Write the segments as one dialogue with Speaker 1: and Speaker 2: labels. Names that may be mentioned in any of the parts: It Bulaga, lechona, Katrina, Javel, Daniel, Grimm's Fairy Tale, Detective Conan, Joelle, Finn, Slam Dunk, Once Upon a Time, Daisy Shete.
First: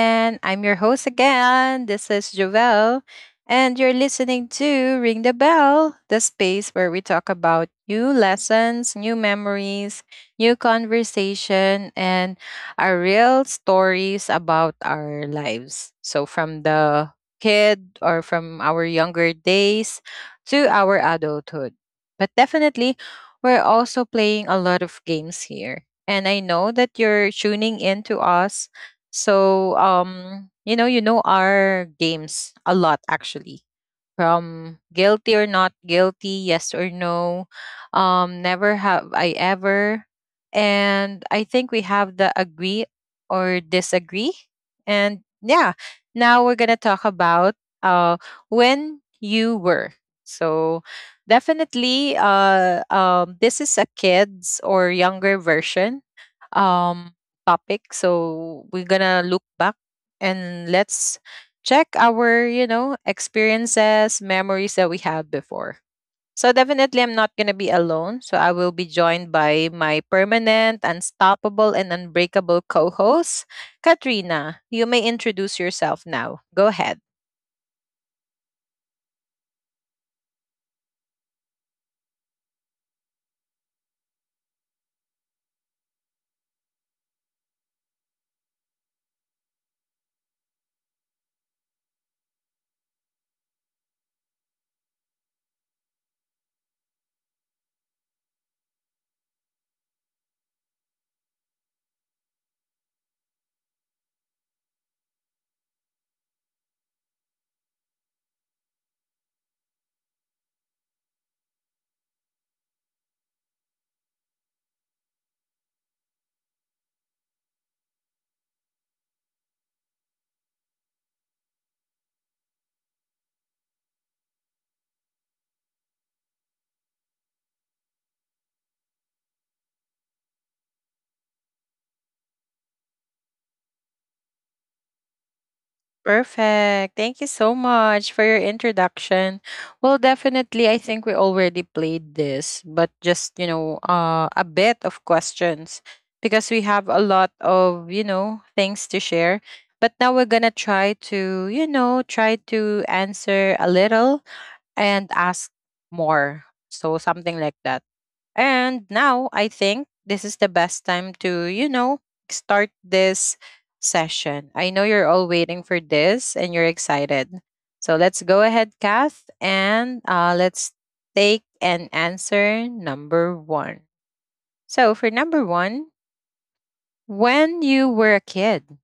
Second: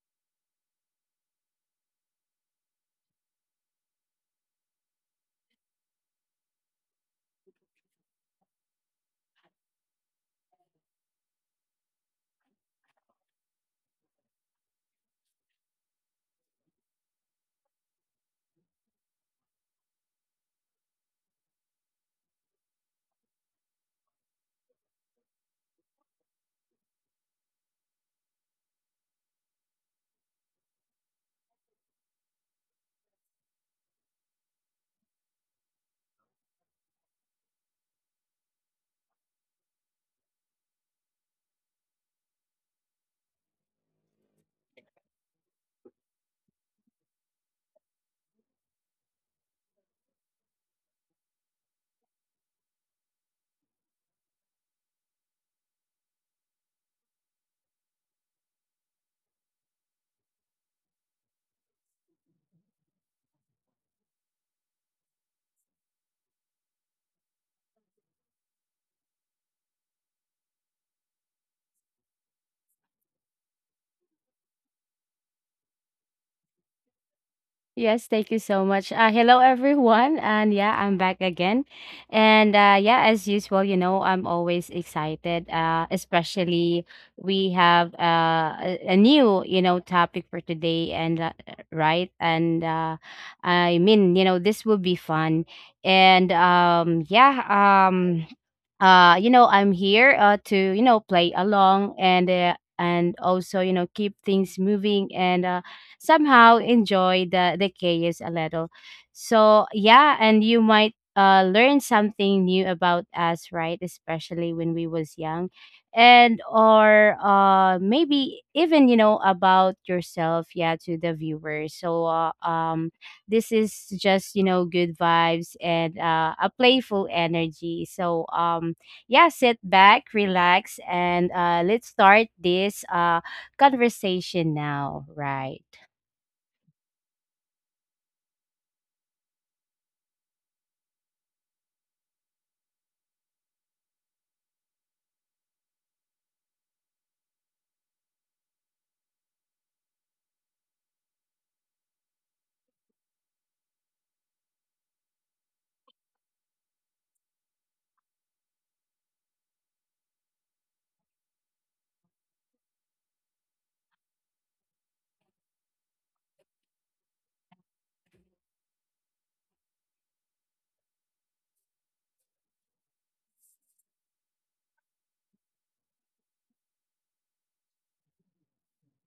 Speaker 1: And I'm your host again. This is Joelle. And you're listening to Ring the Bell, the space where we talk about new lessons, new memories, new conversation, and our real stories about our lives. So, from the kid or from our younger days to our adulthood. But definitely, we're also playing a lot of games here and I know that you're tuning in to us. So you know our games a lot actually. From guilty or not guilty, yes or no. Never have I ever. And I think we have the agree or disagree. And yeah, now we're gonna talk about uh when you were. So definitely this is a kids or younger version um, topic. So we're gonna look back and let's check our, experiences, memories that we had before. So definitely, I'm not gonna be alone. So I will be joined by my permanent, unstoppable, and unbreakable co-host, Katrina. You may introduce yourself now. Go ahead.
Speaker 2: Yes, thank you so much. Hello, everyone. And yeah, I'm back again. And yeah, as usual, you know, I'm always excited, especially we have a new, you know, topic for today. And right. And I mean, you know, this will be fun. And yeah, um, you know I'm here to, you know, play along, and and also, you know, keep things moving and somehow enjoy the chaos a little. So yeah, and you might learn something new about us, right? Especially when we was young, and or maybe even, you know, about yourself, yeah, to the viewers. So this is just, you know, good vibes and a playful energy. So yeah, sit back, relax, and let's start this conversation now, right?
Speaker 1: Perfect. Thank you so much for your introduction. Well, definitely, I think we already played this, but just, a bit of questions, because we have a lot of, things to share. But now we're going to try to answer a little and ask more. So, something like that. And now I think this is the best time to, start this session. I know you're all waiting for this and you're excited. So let's go ahead, Kath, and let's take and answer number one. So for number one, when you were a kid,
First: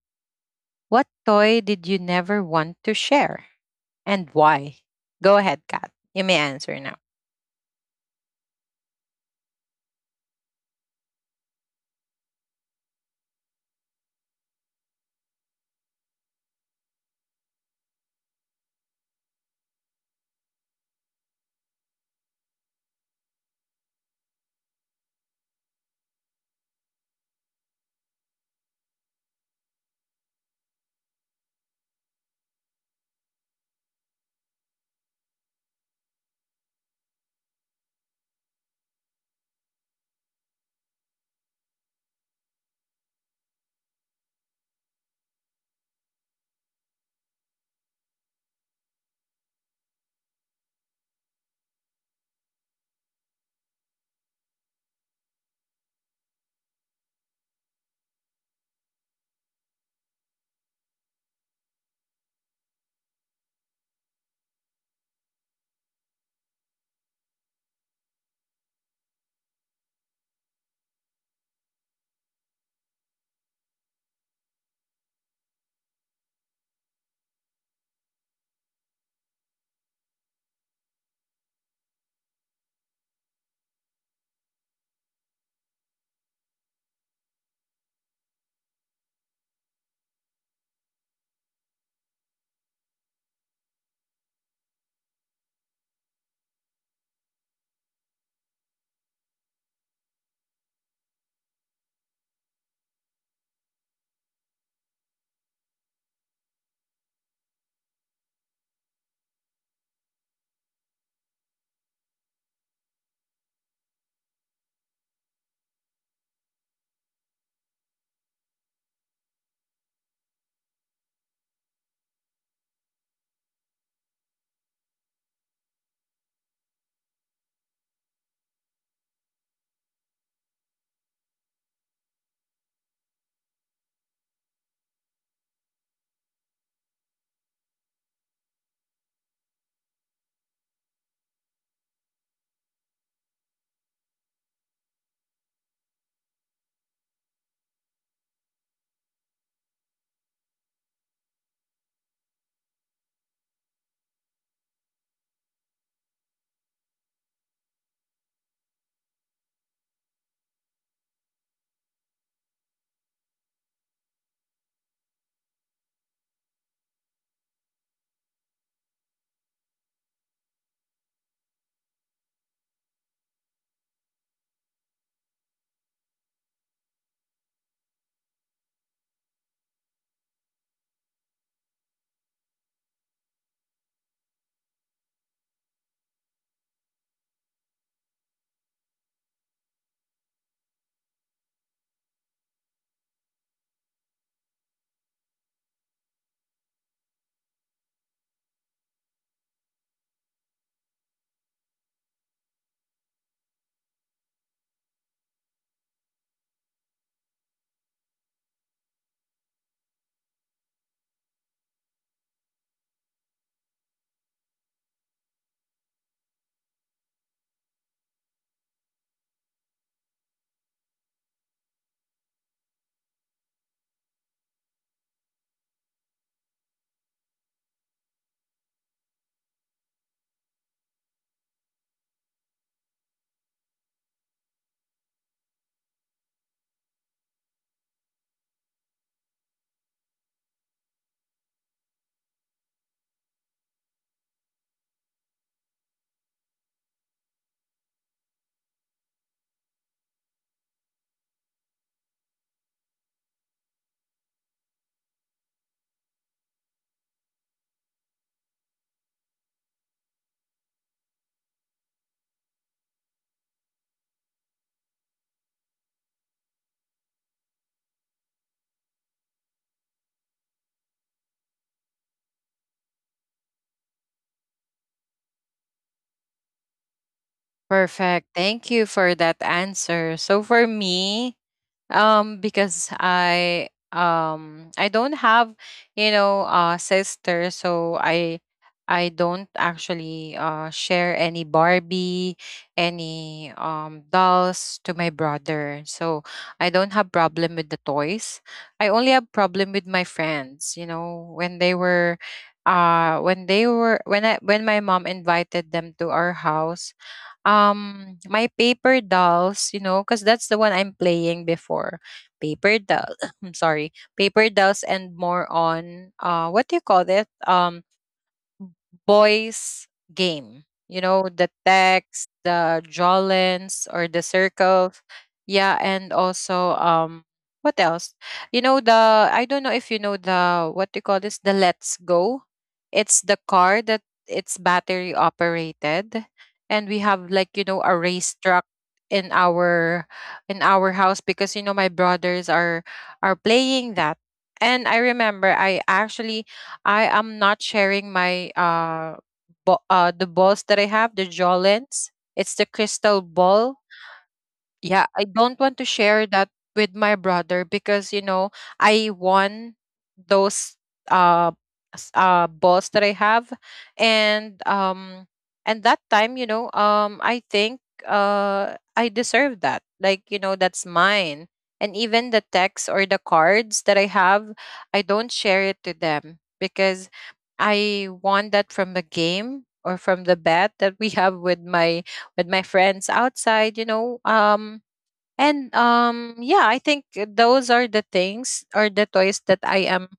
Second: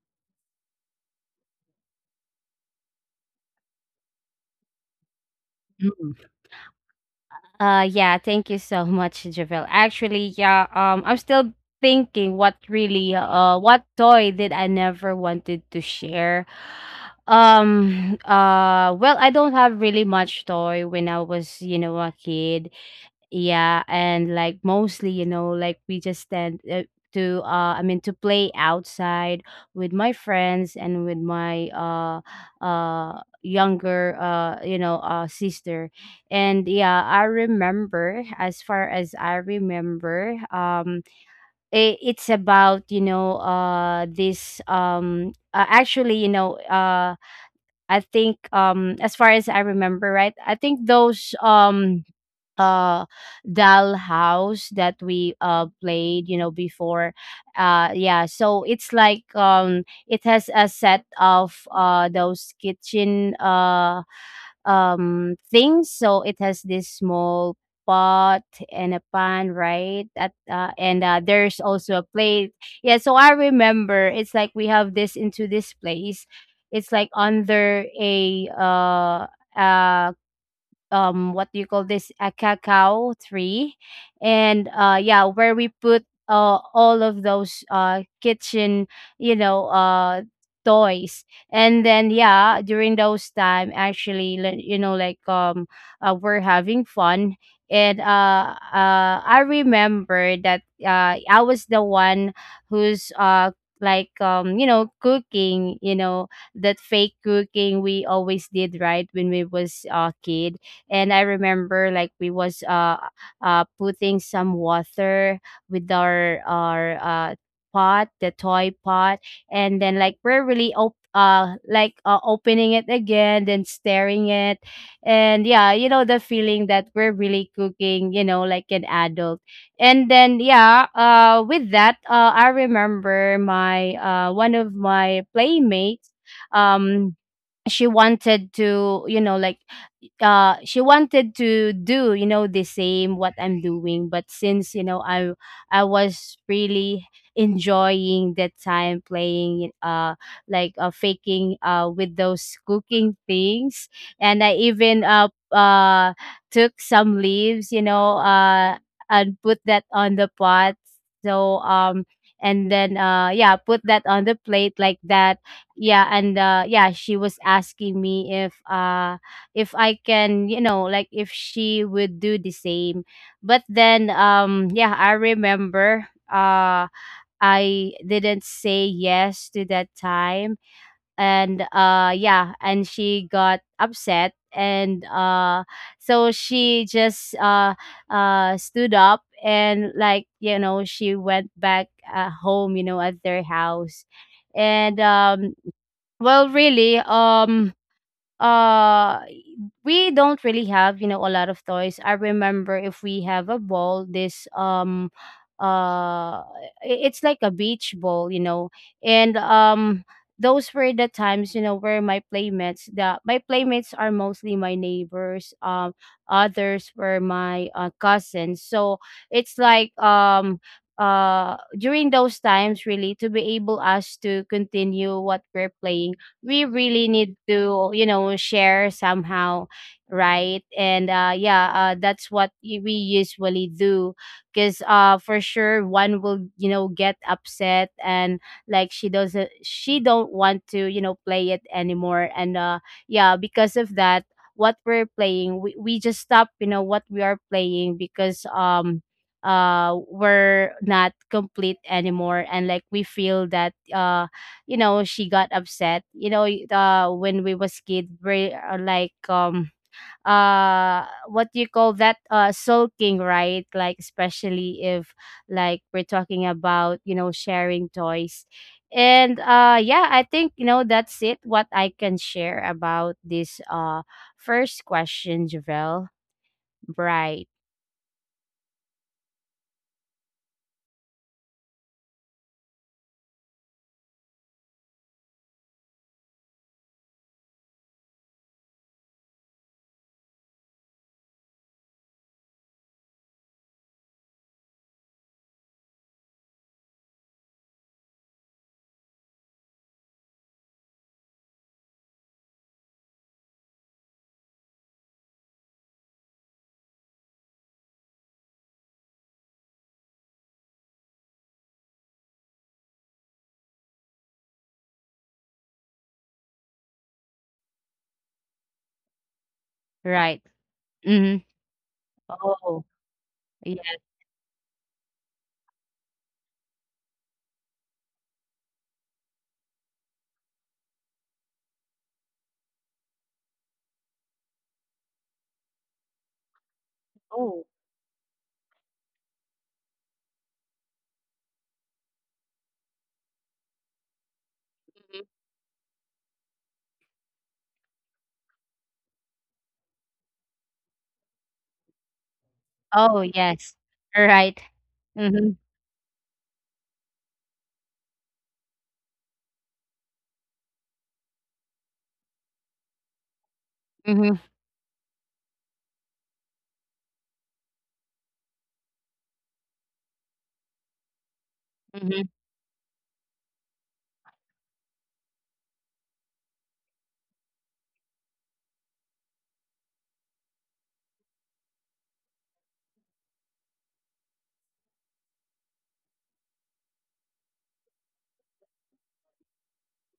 Speaker 1: what toy did you never want to share, and why? Go ahead, Kath. You
Speaker 2: Mm.
Speaker 1: may answer now.
Speaker 2: Yeah, thank you so much, Javel. Actually, yeah, I'm still thinking what really what toy did I never wanted to share. Well, I don't have really much toy when I was, you know, a kid. Yeah, and like mostly, you know, like we just tend to I mean to play outside with my friends and with my younger you know sister. And yeah, I remember as far as I remember, it's about, you know, this actually, you know, I think as far as I remember, right? I think those uh doll house that we played, you know, before. Yeah, so it's like, it has a set of those kitchen things. So it has this small pot and a pan, right, at and there's also a plate. Yeah, so I remember it's like we have this into this place. It's like under a uh what do you call this, a cacao tree. And yeah, where we put, all of those kitchen, you know, toys. And then yeah, during those time actually, you know, like we're having fun. And I remember that I was the one who's you know, cooking, you know, that fake cooking we always did, right, when we was a kid. And I remember like we was putting some water with our pot, the toy pot, and then like we're really like opening it again, then staring it, and yeah, you know, the feeling that we're really cooking, you know, like an adult. And then yeah, with that, I remember my one of my playmates, um, she wanted to, you know, like, she wanted to do, you know, the same what I'm doing. But since, you know, I was really enjoying that time playing, faking with those cooking things, and I even took some leaves, you know, and put that on the pot. So and then yeah, put that on the plate like that. Yeah, and yeah, she was asking me if I can, you know, like if she would do the same. But then yeah, I remember I didn't say yes to that time. And yeah, and she got upset. And uh so she just stood up and, like, you know, she went back at home, you know, at their house. And well, really, uh we don't really have, you know, a lot of toys. I remember if we have a ball, this, uh it's like a beach ball, you know. And those were the times, you know, where my playmates are mostly my neighbors, others were my, cousins. So it's like during those times, really, to be able us to continue what we're playing, we really need to, you know, share somehow, right? And yeah, that's what, we usually do, because for sure one will, you know, get upset and like she doesn't, she don't want to, you know, play it anymore. And yeah, because of that what we're playing, we just stop, you know, what we are playing, because we're not complete anymore and, like, we feel that you know, she got upset, you know, when we was kid, we are like what do you call that, sulking, right, like especially if like we're talking about, you know, sharing toys. And yeah, I think, you know, that's it what I can share about this first question, Javel, right.
Speaker 1: Perfect. Thank you for that answer. So for me, because I don't have, sister, so I don't actually share any Barbie, any dolls to my brother, so I don't have problem with the toys. I only have problem with my friends, you know, when they were when they were when I when my mom invited them to our house. My paper dolls, because that's the one I'm playing before. Paper doll. I'm sorry. Paper dolls, and more on what do you call it? Boys
Speaker 2: Right.
Speaker 1: game,
Speaker 2: Mm-hmm.
Speaker 1: the text the
Speaker 2: Oh
Speaker 1: jolens,
Speaker 2: yeah.
Speaker 1: or the circles. Yeah, and also, what else? You know, the I don't know if you know the, what do you call this, the let's go, it's the car that, it's battery operated, and we have, like,
Speaker 2: Oh.
Speaker 1: a race truck in our, in our house, because, my brothers are playing that. And I
Speaker 2: Mhm.
Speaker 1: remember, I actually, I am not sharing my, the balls that I have, the jolens. It's the
Speaker 2: Oh
Speaker 1: crystal
Speaker 2: yes.
Speaker 1: ball.
Speaker 2: Right.
Speaker 1: Yeah, I
Speaker 2: Mm-hmm.
Speaker 1: don't want to share that with my brother, because, I won those, uh balls that I have.
Speaker 2: Mm-hmm.
Speaker 1: And um and that time, I think I deserve that. Like, that's mine. And
Speaker 2: Mm-hmm.
Speaker 1: even the text or the cards that I have, I don't share it to them, because I won that from the game, or from the bet that we have with my, with my friends outside, and yeah, I think those are the things or the toys that I, am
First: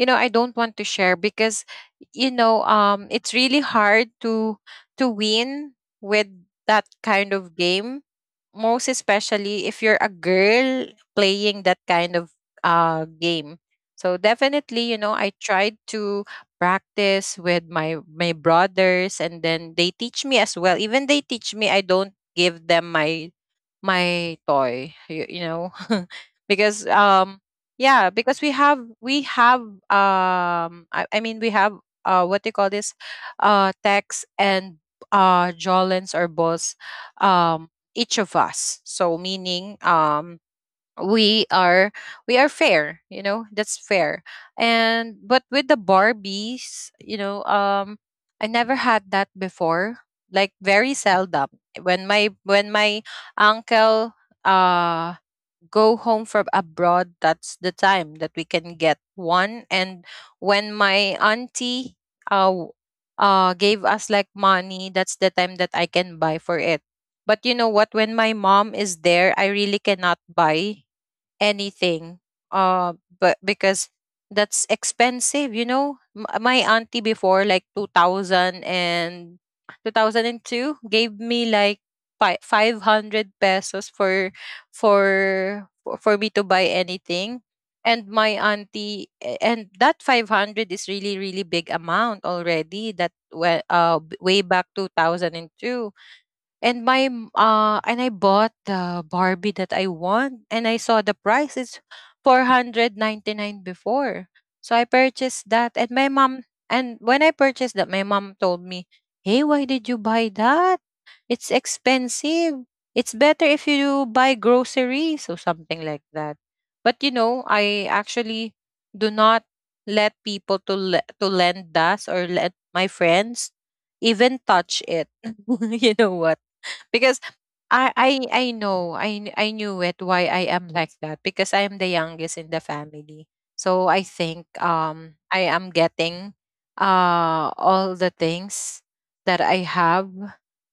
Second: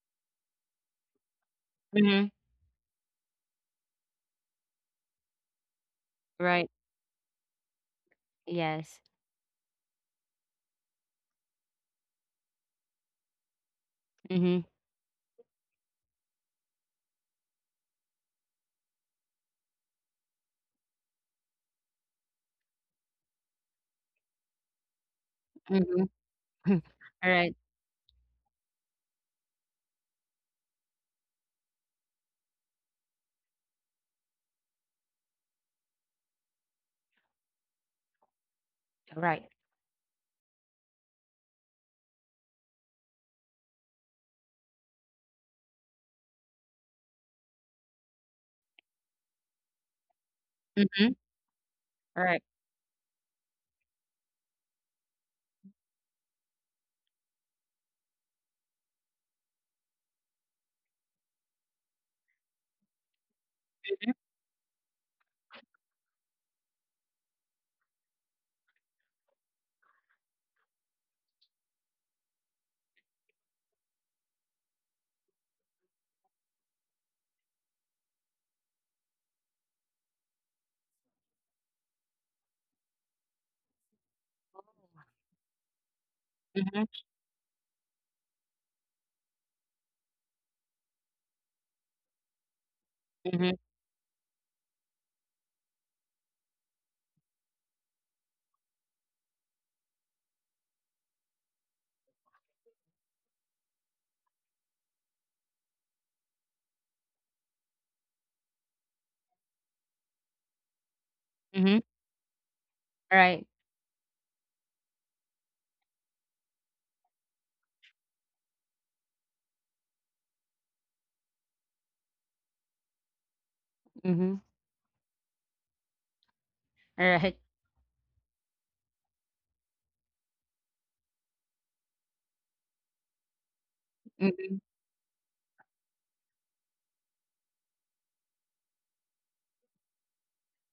Speaker 1: you know, I don't want to share, because,
Speaker 2: Mm-hmm.
Speaker 1: it's really hard to win with
Speaker 2: Right.
Speaker 1: that kind of game, most
Speaker 2: Yes.
Speaker 1: especially if you're a girl playing that kind of game. So
Speaker 2: Mhm.
Speaker 1: definitely, I tried to practice with my brothers, and then they teach me as well. Even they teach me, I don't give them my toy, you, you know.
Speaker 2: Mhm.
Speaker 1: Because,
Speaker 2: Alright.
Speaker 1: yeah, because I mean, we have, what they call this, tex, and, jolens, or boss, um each of us, so
Speaker 2: Alright.
Speaker 1: meaning, we are we are fair. You know, that's fair. And but with the Barbies, I never had that before, like very
Speaker 2: Mhm.
Speaker 1: seldom. When my,
Speaker 2: Alright.
Speaker 1: when my uncle uh go home from abroad, that's the time that we can get one. And when my auntie uh w- gave us like money, that's the time that I can buy for it. But you know what, when my mom is there, I really cannot buy anything, uh but because that's expensive, you know. My auntie before, like two thousand and two, gave me like, 500 pesos for me to buy
Speaker 2: Mhm.
Speaker 1: anything. And my auntie, and that 500 is really, really big amount already. That
Speaker 2: Mhm.
Speaker 1: way back 2002. And I bought the Barbie that I want, and I saw the price is 499 before. So I purchased that. And my mom and when I purchased that, my mom told me, "Hey, why did you buy that? It's
Speaker 2: Mhm.
Speaker 1: expensive. It's
Speaker 2: Alright.
Speaker 1: better if you buy groceries or something like that." But, I actually do not let people to lend us, or let my friends even
Speaker 2: Mhm.
Speaker 1: touch it. You know what? Because
Speaker 2: Alright.
Speaker 1: I knew it, why I am like that, because I am the youngest in the family. So I think,
Speaker 2: Mhm.
Speaker 1: I am getting all the things that I have.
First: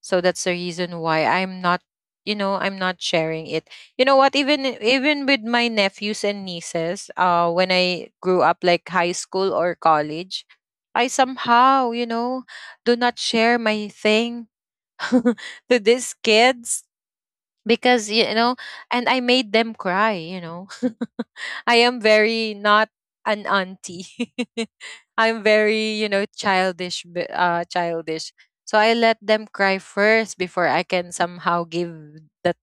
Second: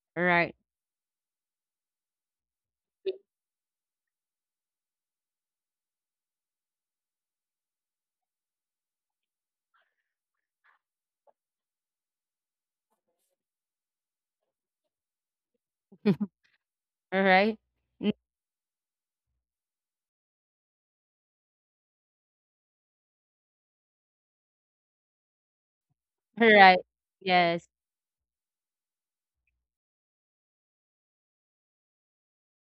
Speaker 1: So that's the
Speaker 2: Alright.
Speaker 1: reason why I'm not sharing it. You know what, even with my nephews and nieces, when I grew up, like high school or college, I somehow, do not share my thing to these
Speaker 2: Alright.
Speaker 1: kids. Because,
Speaker 2: Mm.
Speaker 1: and I made them cry. I am very not an auntie. I'm very,
Speaker 2: Alright.
Speaker 1: childish b-
Speaker 2: Yes.
Speaker 1: uh childish So I let them cry first before I can somehow give that,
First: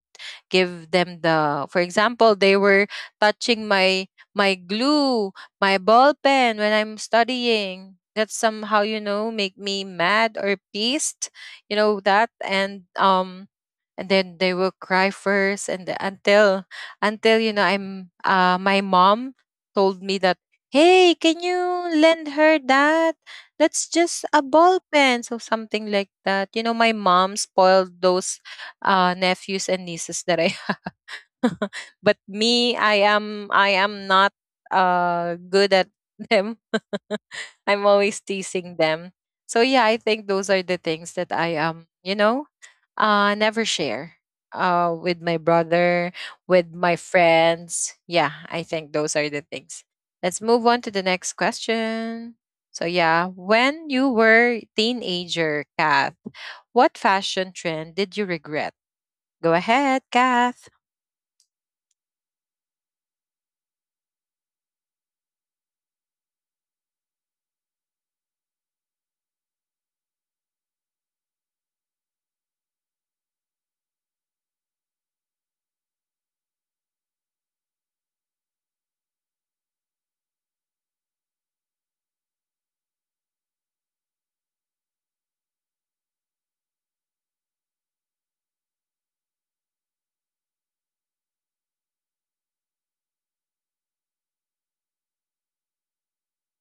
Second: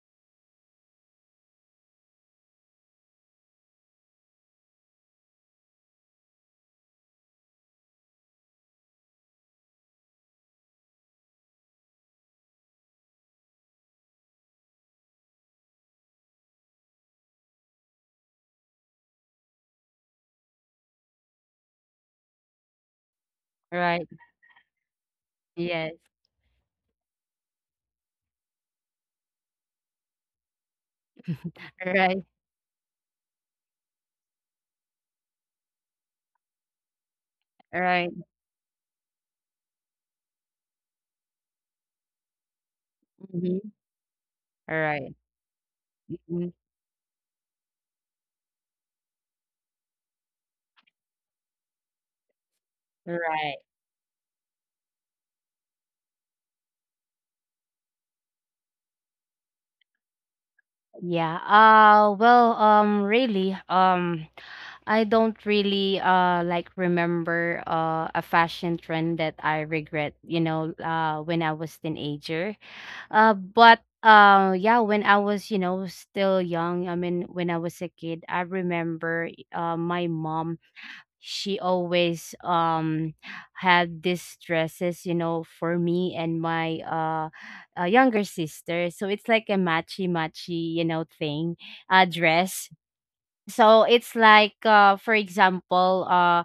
Speaker 1: give them the for example, they were touching my, glue, my ball pen, when I'm studying. That somehow, make me mad or pissed. You know that. And then they will cry first, and until, you know, I'm my mom told me that, "Hey, can you lend her that? That's
Speaker 2: All Right.
Speaker 1: just a ball pen," so something
Speaker 2: Yes.
Speaker 1: like that. You know, my mom spoiled those nephews and nieces, that I
Speaker 2: All
Speaker 1: but
Speaker 2: Right.
Speaker 1: me, I am not good at them. I'm
Speaker 2: All
Speaker 1: always
Speaker 2: Right.
Speaker 1: teasing them. So yeah, I think those are the things that I am. You know never
Speaker 2: Mhm.
Speaker 1: share. With my
Speaker 2: Alright.
Speaker 1: brother, with
Speaker 2: Mhm.
Speaker 1: my friends. Yeah, I think those are the things. Let's move on to the next question. So yeah,
Speaker 2: Right.
Speaker 1: when you were teenager, Kath, what fashion trend did you regret? Go ahead, Kath.
Speaker 2: Yeah. Well. Really. I don't really like remember a fashion trend that I regret, you know, when I was teenager. But yeah, when I was, you know, still young, I mean when I was a kid, I remember my mom, she always had these dresses, you know, for me and my, younger sister. So it's like a matchy matchy, you know, thing, dress. So it's like for example,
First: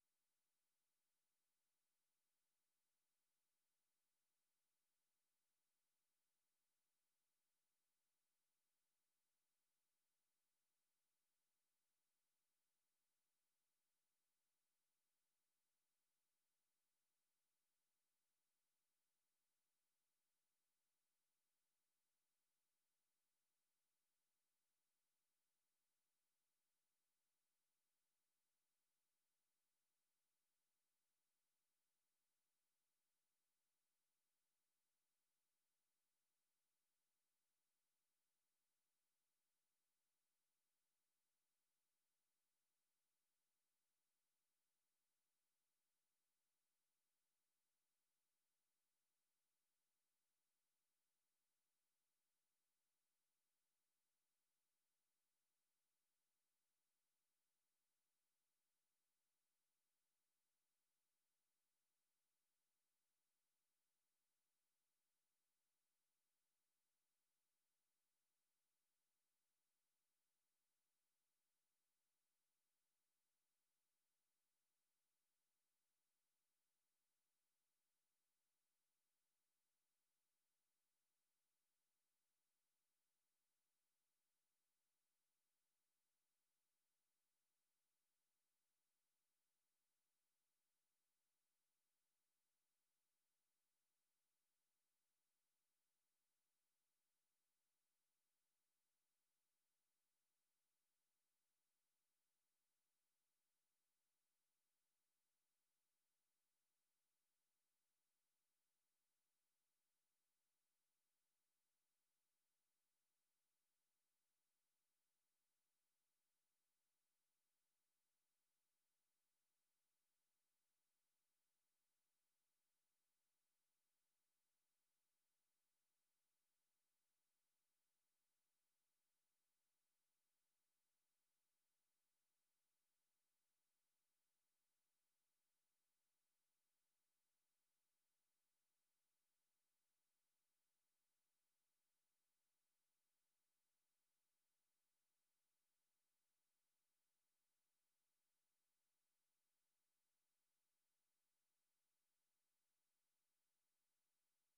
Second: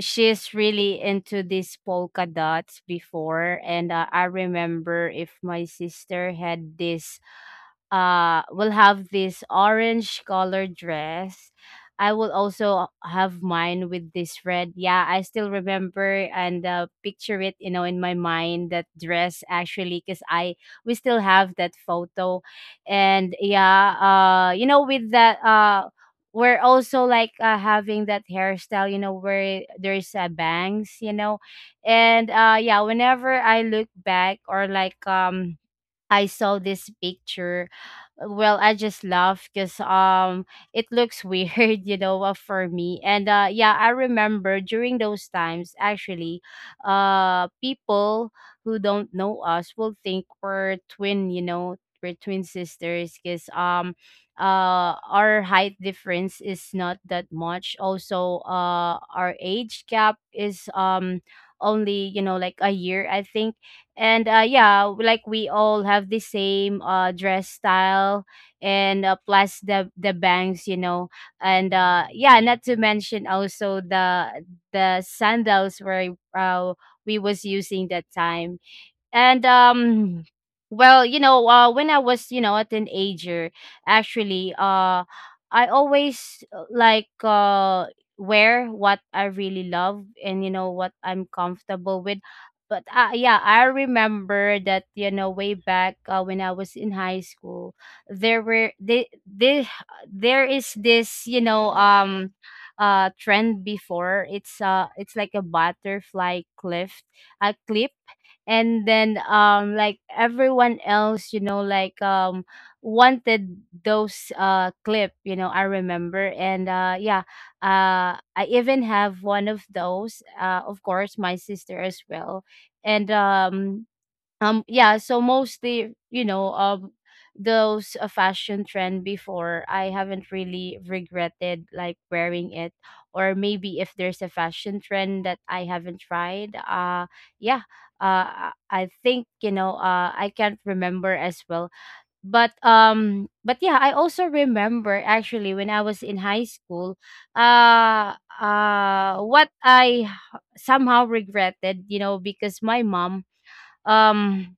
Speaker 2: she's really into these polka dots before. And I remember if my sister had this will have this orange color dress, I will also have mine with this red. Yeah, I still remember and, picture it, you know, in my mind that dress, actually, cuz I, we still have that photo. And yeah, you know, with that we're also like, having that hairstyle, you know, where there's, bangs, you know. And yeah, whenever I look back or like I saw this picture, well, I just laugh because it looks weird, you know, for me. And yeah, I remember during those times actually, people who don't know us will think we're twin, you know, we're twin sisters, because our height difference is not that much. Also, our age gap is only, you know, like a year, I think. And yeah, like we all have the same dress style and, plus the bangs, you know. And yeah, not to mention also the sandals where we was using that time. And well, you know, when I was, you know, a teenager, actually, I always wear what I really love and you know what I'm comfortable with. But yeah, I remember that, you know, way back when I was in high school, there were they, there is this, you know, trend before. It's like a butterfly cliff, a clip. And then like everyone else, you know, like wanted those clip, you know, I remember. And yeah, I even have one of those, of course my sister as well. And yeah, so mostly, you know, those, fashion trend before, I haven't really regretted like wearing it. Or maybe if there's a fashion trend that I haven't tried, yeah, I think, you know, I can't remember as well. But but yeah, I also remember actually when I was in high school, uh what I somehow regretted, you know, because my mom, um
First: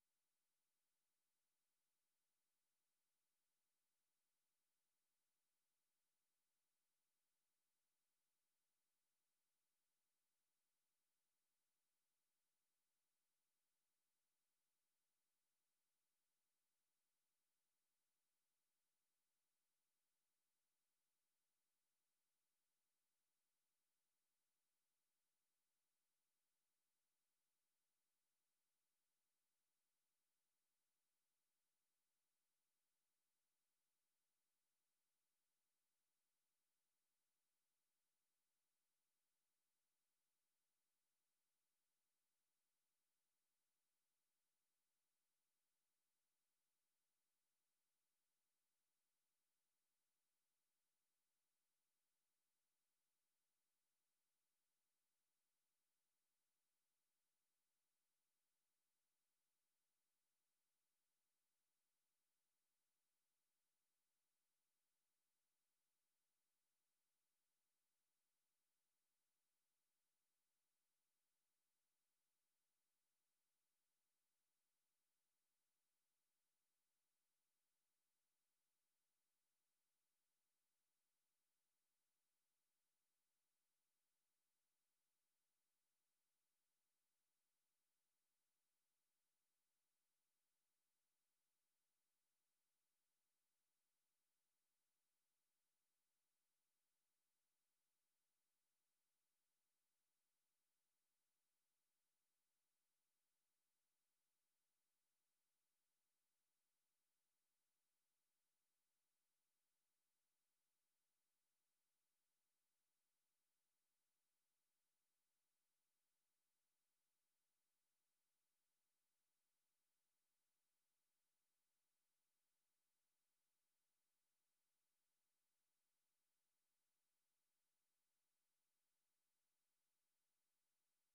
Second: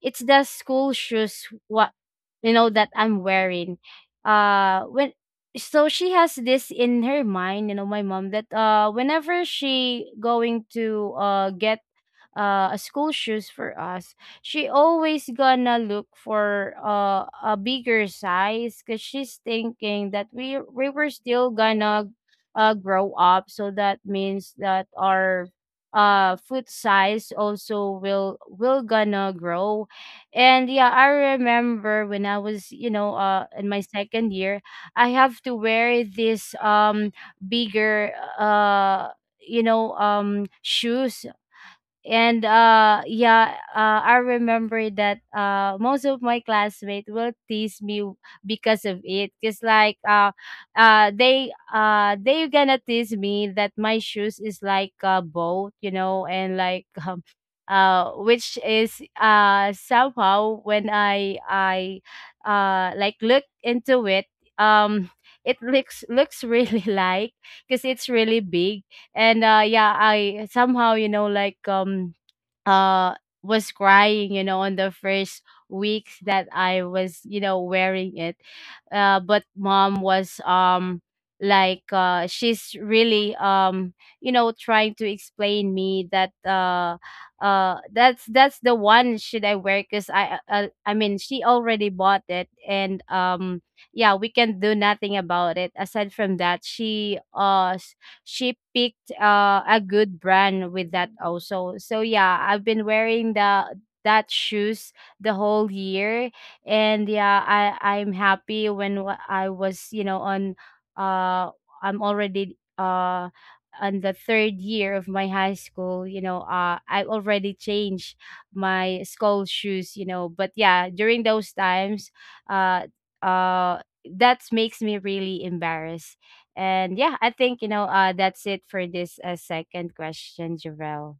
Speaker 2: it's the school shoes what, you know, that I'm wearing. When So she has this in her mind, you know, my mom, that whenever she going to get school shoes for us, she always gonna look for a bigger size, because she's thinking that we were still gonna grow up, so that means that our foot size also will gonna grow. And yeah, I remember when I was, you know, in my second year, I have to wear this bigger uh you know shoes. And yeah, I remember that most of my classmates will tease me because of it, because they gonna tease me that my shoes is like a boat, you know. And like which is somehow, when I like look into it, um it looks really like, because it's really big. And yeah, I somehow, you know, like, uh was crying, you know, on the first weeks that I was, you know, wearing it. But mom was, like, she's really, you know, trying to explain me that that's the one should I wear, because I mean she already bought it. And yeah, we can do nothing about it, aside from that she picked a good brand with that also. So yeah, I've been wearing the that shoes the whole year. And yeah, I'm happy when I was, you know, on uh I'm already on the third year of my high school. You know, I already changed my school shoes. You know, but yeah, during those times, uh uh that makes me really embarrassed. And yeah, I think, you know, that's it for this second question, Jarrell.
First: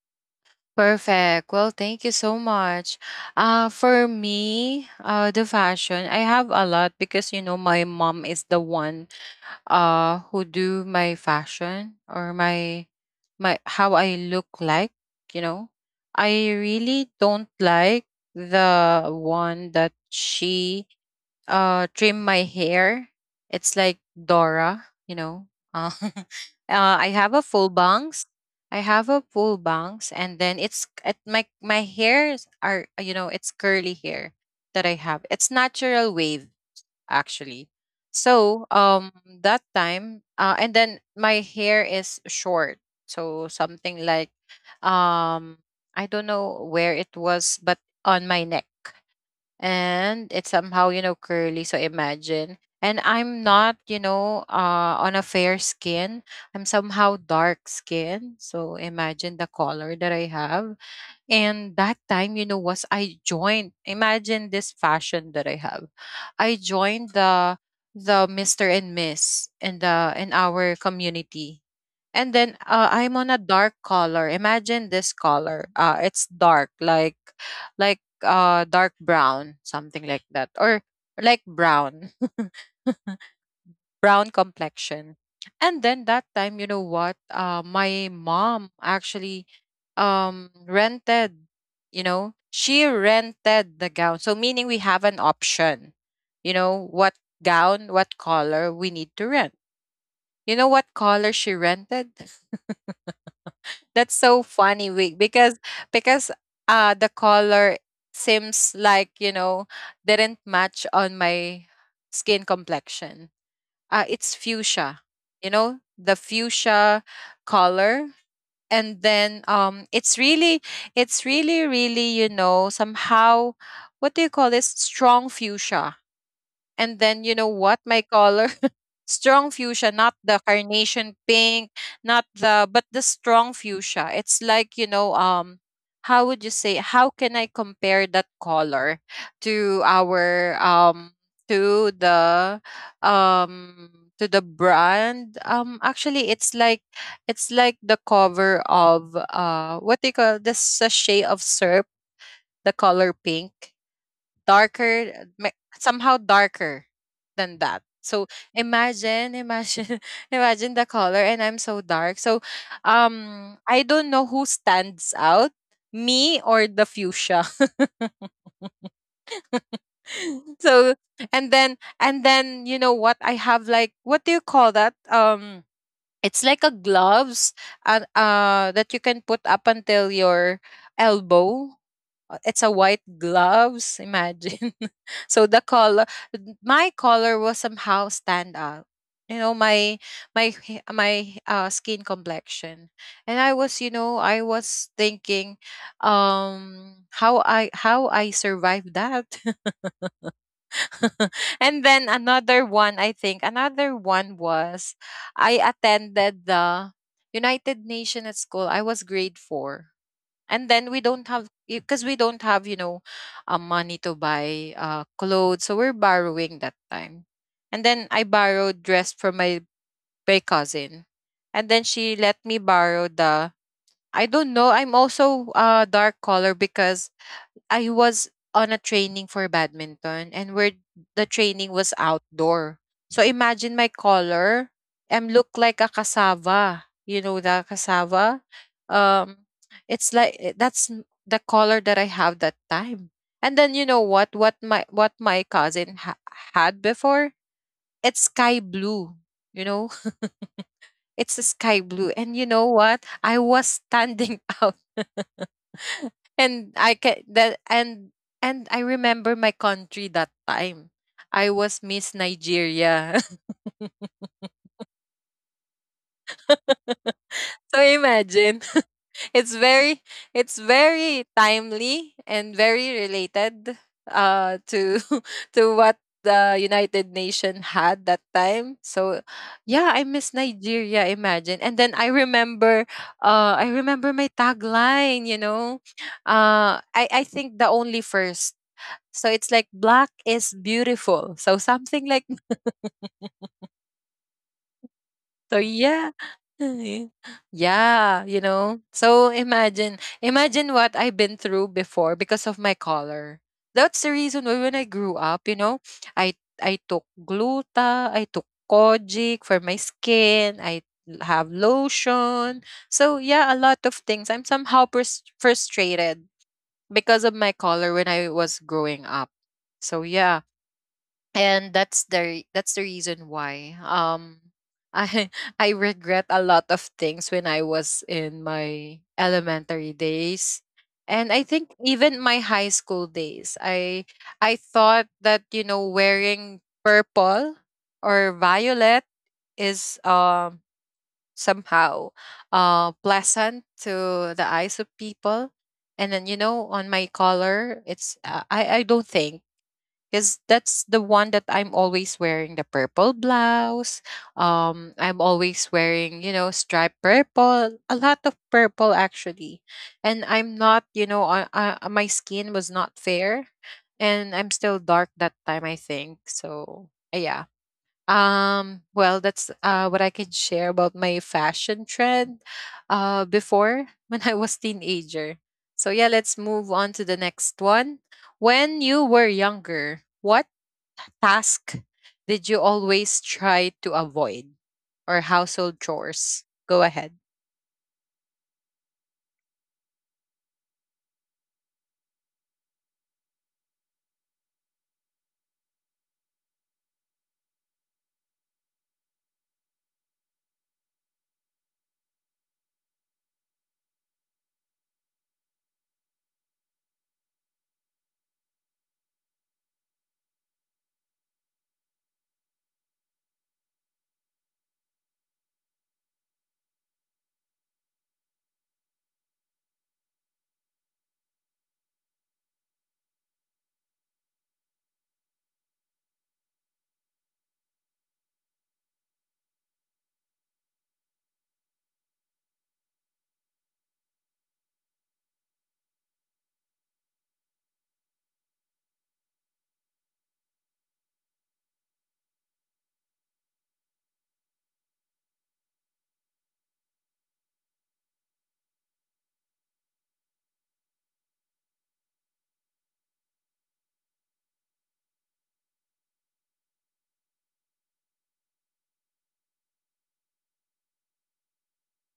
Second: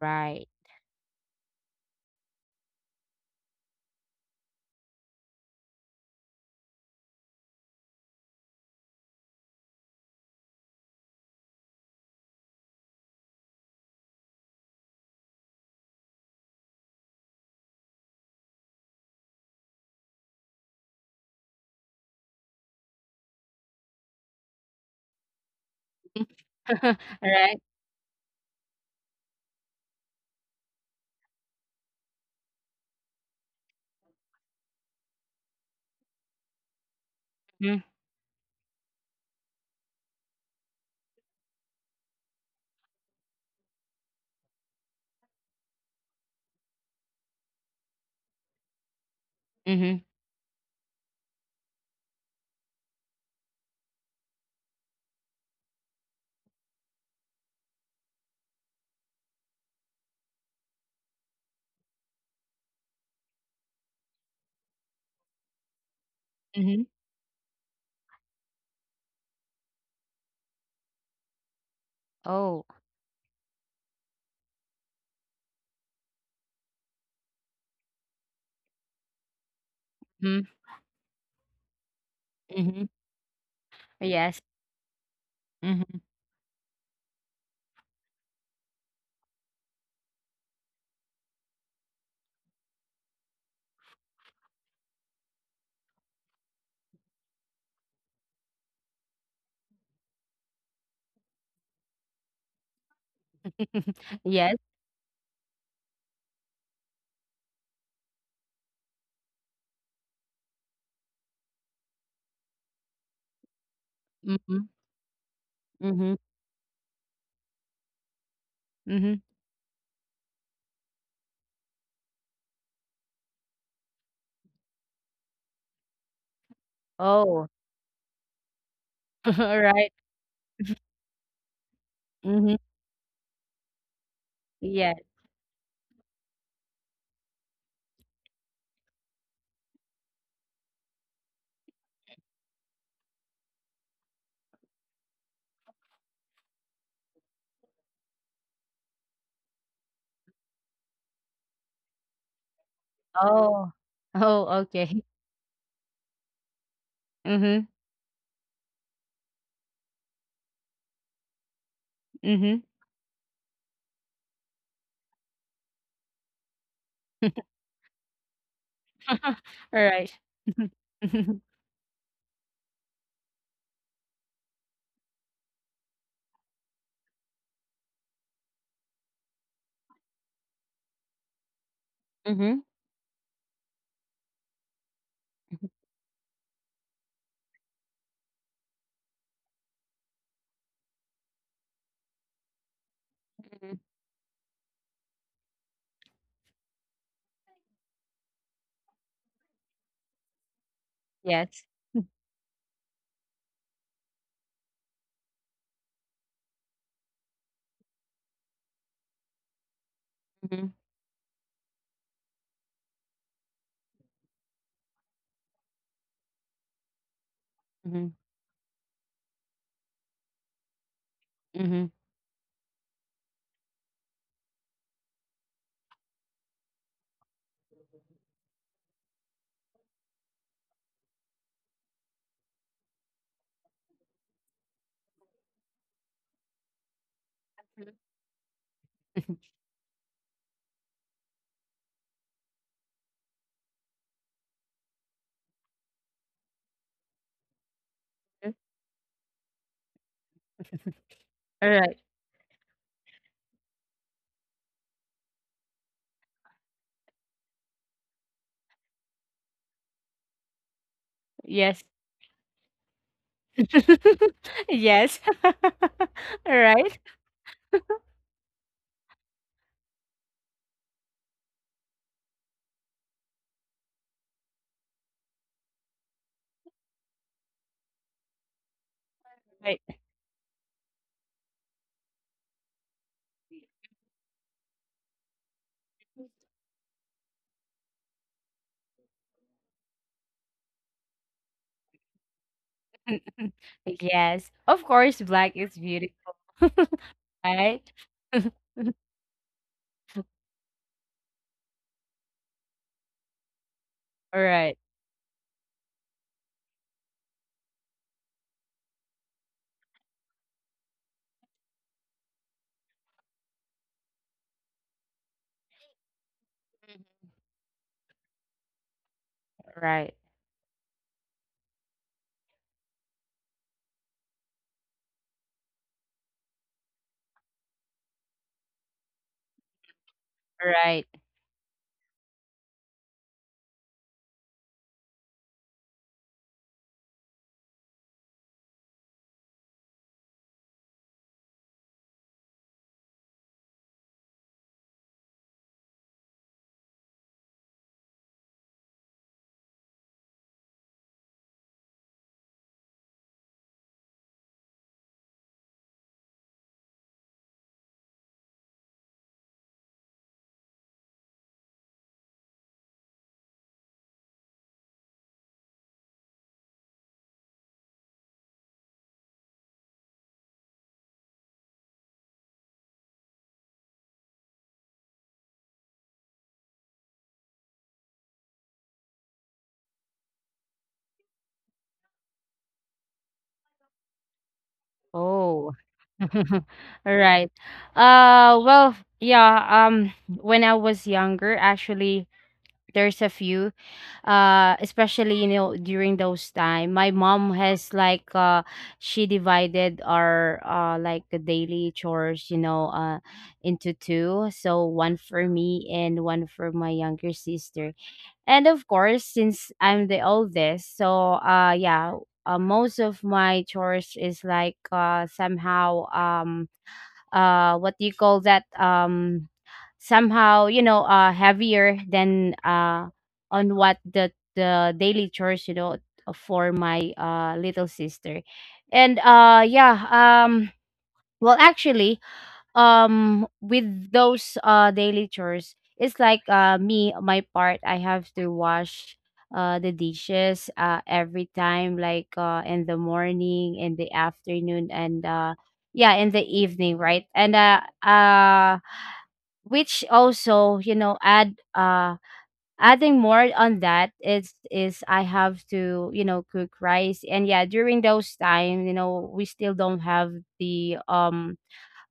Speaker 2: Right.
Speaker 1: Perfect. Well, thank you so much. For me, the fashion, I have a lot, because, my mom is the one who do my fashion, or my, how I look like, you know. I really don't like the one that she trim my hair. It's like Dora. Uh, uh, I
Speaker 2: All
Speaker 1: have a
Speaker 2: right.
Speaker 1: full bangs. I have a full bangs, and then it's at my hairs are, it's curly hair that I have. It's natural wave actually.
Speaker 2: Mm-hmm.
Speaker 1: So, that time, and then my hair is short. So something like, um I don't know where it was, but on my neck.
Speaker 2: Mm-hmm.
Speaker 1: And it's somehow, curly, so imagine. And I'm not, on a fair skin. I'm somehow dark skin. So imagine the color that I have. And that time, was I joined. Imagine this fashion that I have. I
Speaker 2: Mm-hmm.
Speaker 1: joined the Mr. and Miss in the in our community. And then,
Speaker 2: Oh.
Speaker 1: I'm on a dark color. Imagine this color. It's dark, like, dark brown, something like that,
Speaker 2: Mm-hmm.
Speaker 1: or like brown.
Speaker 2: Mm-hmm.
Speaker 1: Brown
Speaker 2: Yes.
Speaker 1: complexion. And
Speaker 2: Hmm.
Speaker 1: then that time, you know what? My mom actually, rented, you know, she rented the gown. So, meaning we have an option, what gown, what color we need to rent. You know what color she rented? That's so
Speaker 2: Yes.
Speaker 1: funny, we, because the color seems like, didn't match on my skin complexion. It's
Speaker 2: Mm-hmm.
Speaker 1: fuchsia,
Speaker 2: Mm-hmm.
Speaker 1: the fuchsia color. And
Speaker 2: Mm-hmm.
Speaker 1: then, it's really really, somehow, what do you call this, strong fuchsia. And then, you know
Speaker 2: Oh.
Speaker 1: what? My color strong
Speaker 2: All
Speaker 1: fuchsia,
Speaker 2: right.
Speaker 1: not the carnation pink, not
Speaker 2: Mm-hmm.
Speaker 1: the but the strong fuchsia. It's like, you
Speaker 2: Yes.
Speaker 1: know, how would you say, how can I compare that color to our to the um to the brand? Actually, it's like the cover of what they call the sachet of syrup, the color pink,
Speaker 2: Oh. Oh. Okay.
Speaker 1: somehow darker than
Speaker 2: Mm-hmm.
Speaker 1: that. So imagine, imagine imagine the color, and I'm so dark. So
Speaker 2: Mm-hmm.
Speaker 1: I don't know who stands out, me or the fuchsia.
Speaker 2: All right.
Speaker 1: So and then you know what I have, like, what do you call that? It's like a gloves that you can put up until your elbow.
Speaker 2: Mm-hmm.
Speaker 1: It's a white gloves, imagine. So the color, my color will somehow stand out. You know, my my skin complexion. And I
Speaker 2: Mm-hmm.
Speaker 1: was, you know, I was thinking, how I survived that.
Speaker 2: Yes.
Speaker 1: And then another one, I think another one was, I attended the United Nation at school. I was grade four,
Speaker 2: Mm-hmm.
Speaker 1: and then we don't have, because we don't have, you know, money to buy clothes, so we're borrowing that time. And then
Speaker 2: Mm-hmm.
Speaker 1: I borrowed dress for my cousin, and then she let me borrow the— I don't know, I'm also a dark color because I was on a training for badminton, and where the training was outdoor. So imagine my color. I'm look like a cassava. You know the cassava? Um it's like the color that I have that time. And then you know what what my cousin had before? It's sky blue. You know, it's a
Speaker 2: All
Speaker 1: sky
Speaker 2: right.
Speaker 1: blue. And you know what? I was standing out, and I can that and I remember my country that time. I was
Speaker 2: Yes.
Speaker 1: Miss Nigeria.
Speaker 2: Yes. Right?
Speaker 1: So imagine. It's very, it's very timely and very related to to what the United Nation had that time. So
Speaker 2: Right.
Speaker 1: yeah, I miss Nigeria, imagine. And then I remember my tagline, you know. I think the only first— so it's like black is beautiful. So something like—
Speaker 2: Yes. Of course, black
Speaker 1: so
Speaker 2: is
Speaker 1: yeah.
Speaker 2: beautiful. Right?
Speaker 1: Yeah, you know. So imagine, imagine what I've been through before because of my color. That's the reason why
Speaker 2: Right.
Speaker 1: when I grew up, you know, I I took gluta, I took kojic for my skin, I have lotion. So yeah, a lot of things. I'm somehow frustrated because of my color when I was growing up. So
Speaker 2: Right.
Speaker 1: yeah. And that's the reason why I I regret a lot of things when I was in my elementary days.
Speaker 2: Right.
Speaker 1: And I think even my high school days, I thought that, you know, wearing purple or violet is somehow pleasant to the eyes of people. And then, you know, on my color, it's I don't think, because that's the one that I'm always wearing, the purple blouse. I'm always wearing, you know, striped purple, a lot of purple actually. And I'm not, you know, my skin was not fair. And I'm still dark that time, I think. So, yeah. Well, that's what I can share about my fashion trend before when I was teenager. So yeah, let's move on to the next one. When you were younger, what task did you always try to avoid, or
Speaker 2: Oh.
Speaker 1: household chores? Go ahead.
Speaker 2: Right. Well, yeah, when I was younger, actually, there's a few. Especially, you know, during those time, my mom has, she divided our, like, the daily chores, you know, into two, so one for me and one for my younger sister. And of course, since I'm the oldest, so yeah, most of my chores is, somehow, what do you call that, somehow, you know, heavier than, on what the daily chores, you know, for my little sister. And yeah. Well, actually, with those daily chores, it's, me, my part, I have to wash the dishes every time, in the morning, in the afternoon, and yeah, in the evening, right? And uh which also, you know, adding more on that, is I have to, you know, cook rice. And yeah, during those time, you know, we still don't have the, um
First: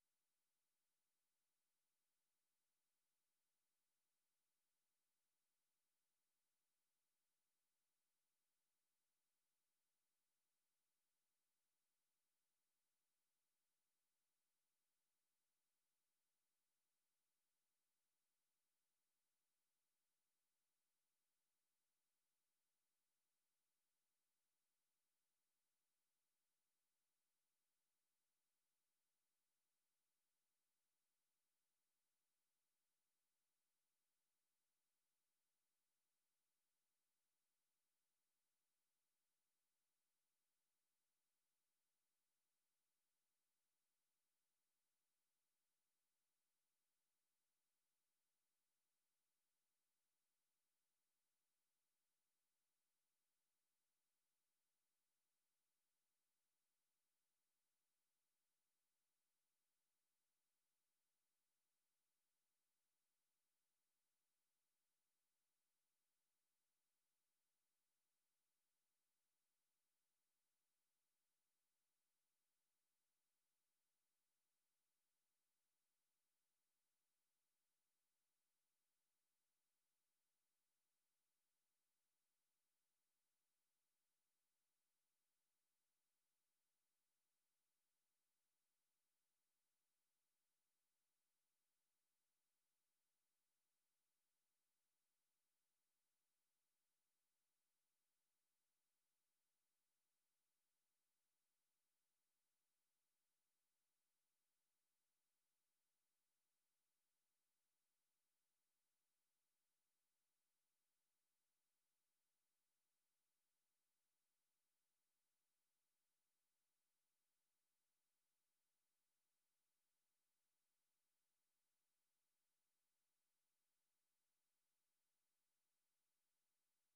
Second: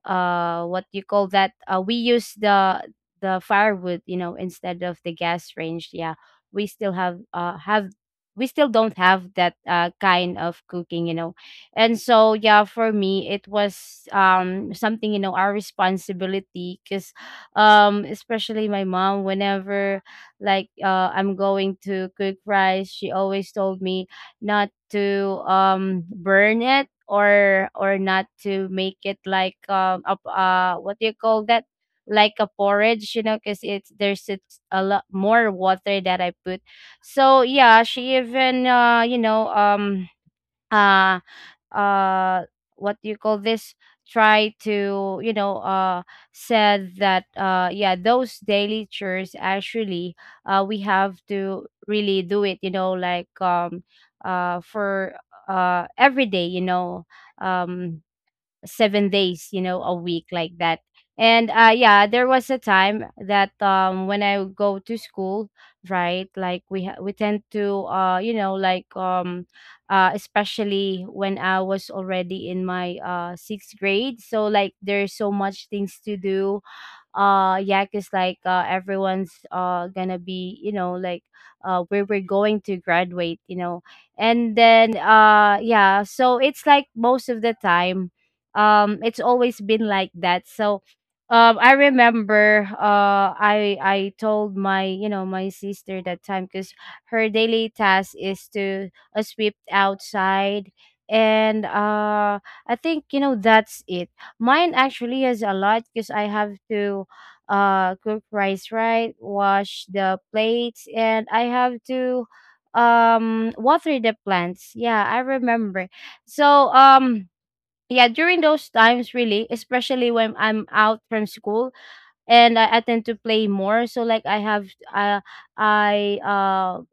Speaker 2: uh what you call that, we use the firewood, you know, instead of the gas range. Yeah, we still have, we still don't have that kind of cooking, you know. And so yeah, for me it was, something, you know, our responsibility. Because, especially my mom, whenever, I'm going to cook rice, she always told me not to burn it, or not to make it like, a, what do you call that, like a porridge. You know, because it's a lot more water that I put. So yeah, she even, you know, uh uh what do you call this, try to, you know, said that, yeah, those daily chores actually, we have to really do it, you know, like, for every day, you know, um 7 days, you know, a week, like that. And yeah, there was a time that, when I would go to school, right? Like, we tend to, you know, like, especially when I was already in my sixth grade. So like, there's so much things to do. Yak is everyone's gonna be, you know, where we're going to graduate, you know. And then yeah, so it's like most of the time, it's always been like that. So, I remember, I told my, you know, my sister that time, because her daily task is to sweep outside. And I think, you know, that's it. Mine actually is a lot, because I have to cook rice, right, wash the plates, and I have to water the plants. Yeah, I remember. So, um yeah, during those times, really, especially when I'm out from school, and I tend to play more. So like I have uh, I uh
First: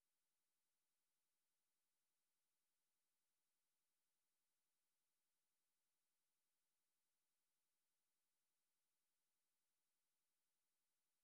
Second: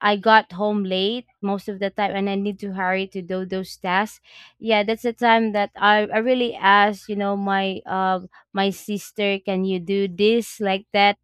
Speaker 2: I got home late most of the time, and I need to hurry to do those tasks. Yeah, that's the time that I really ask, you know, my sister, can you do this, like that?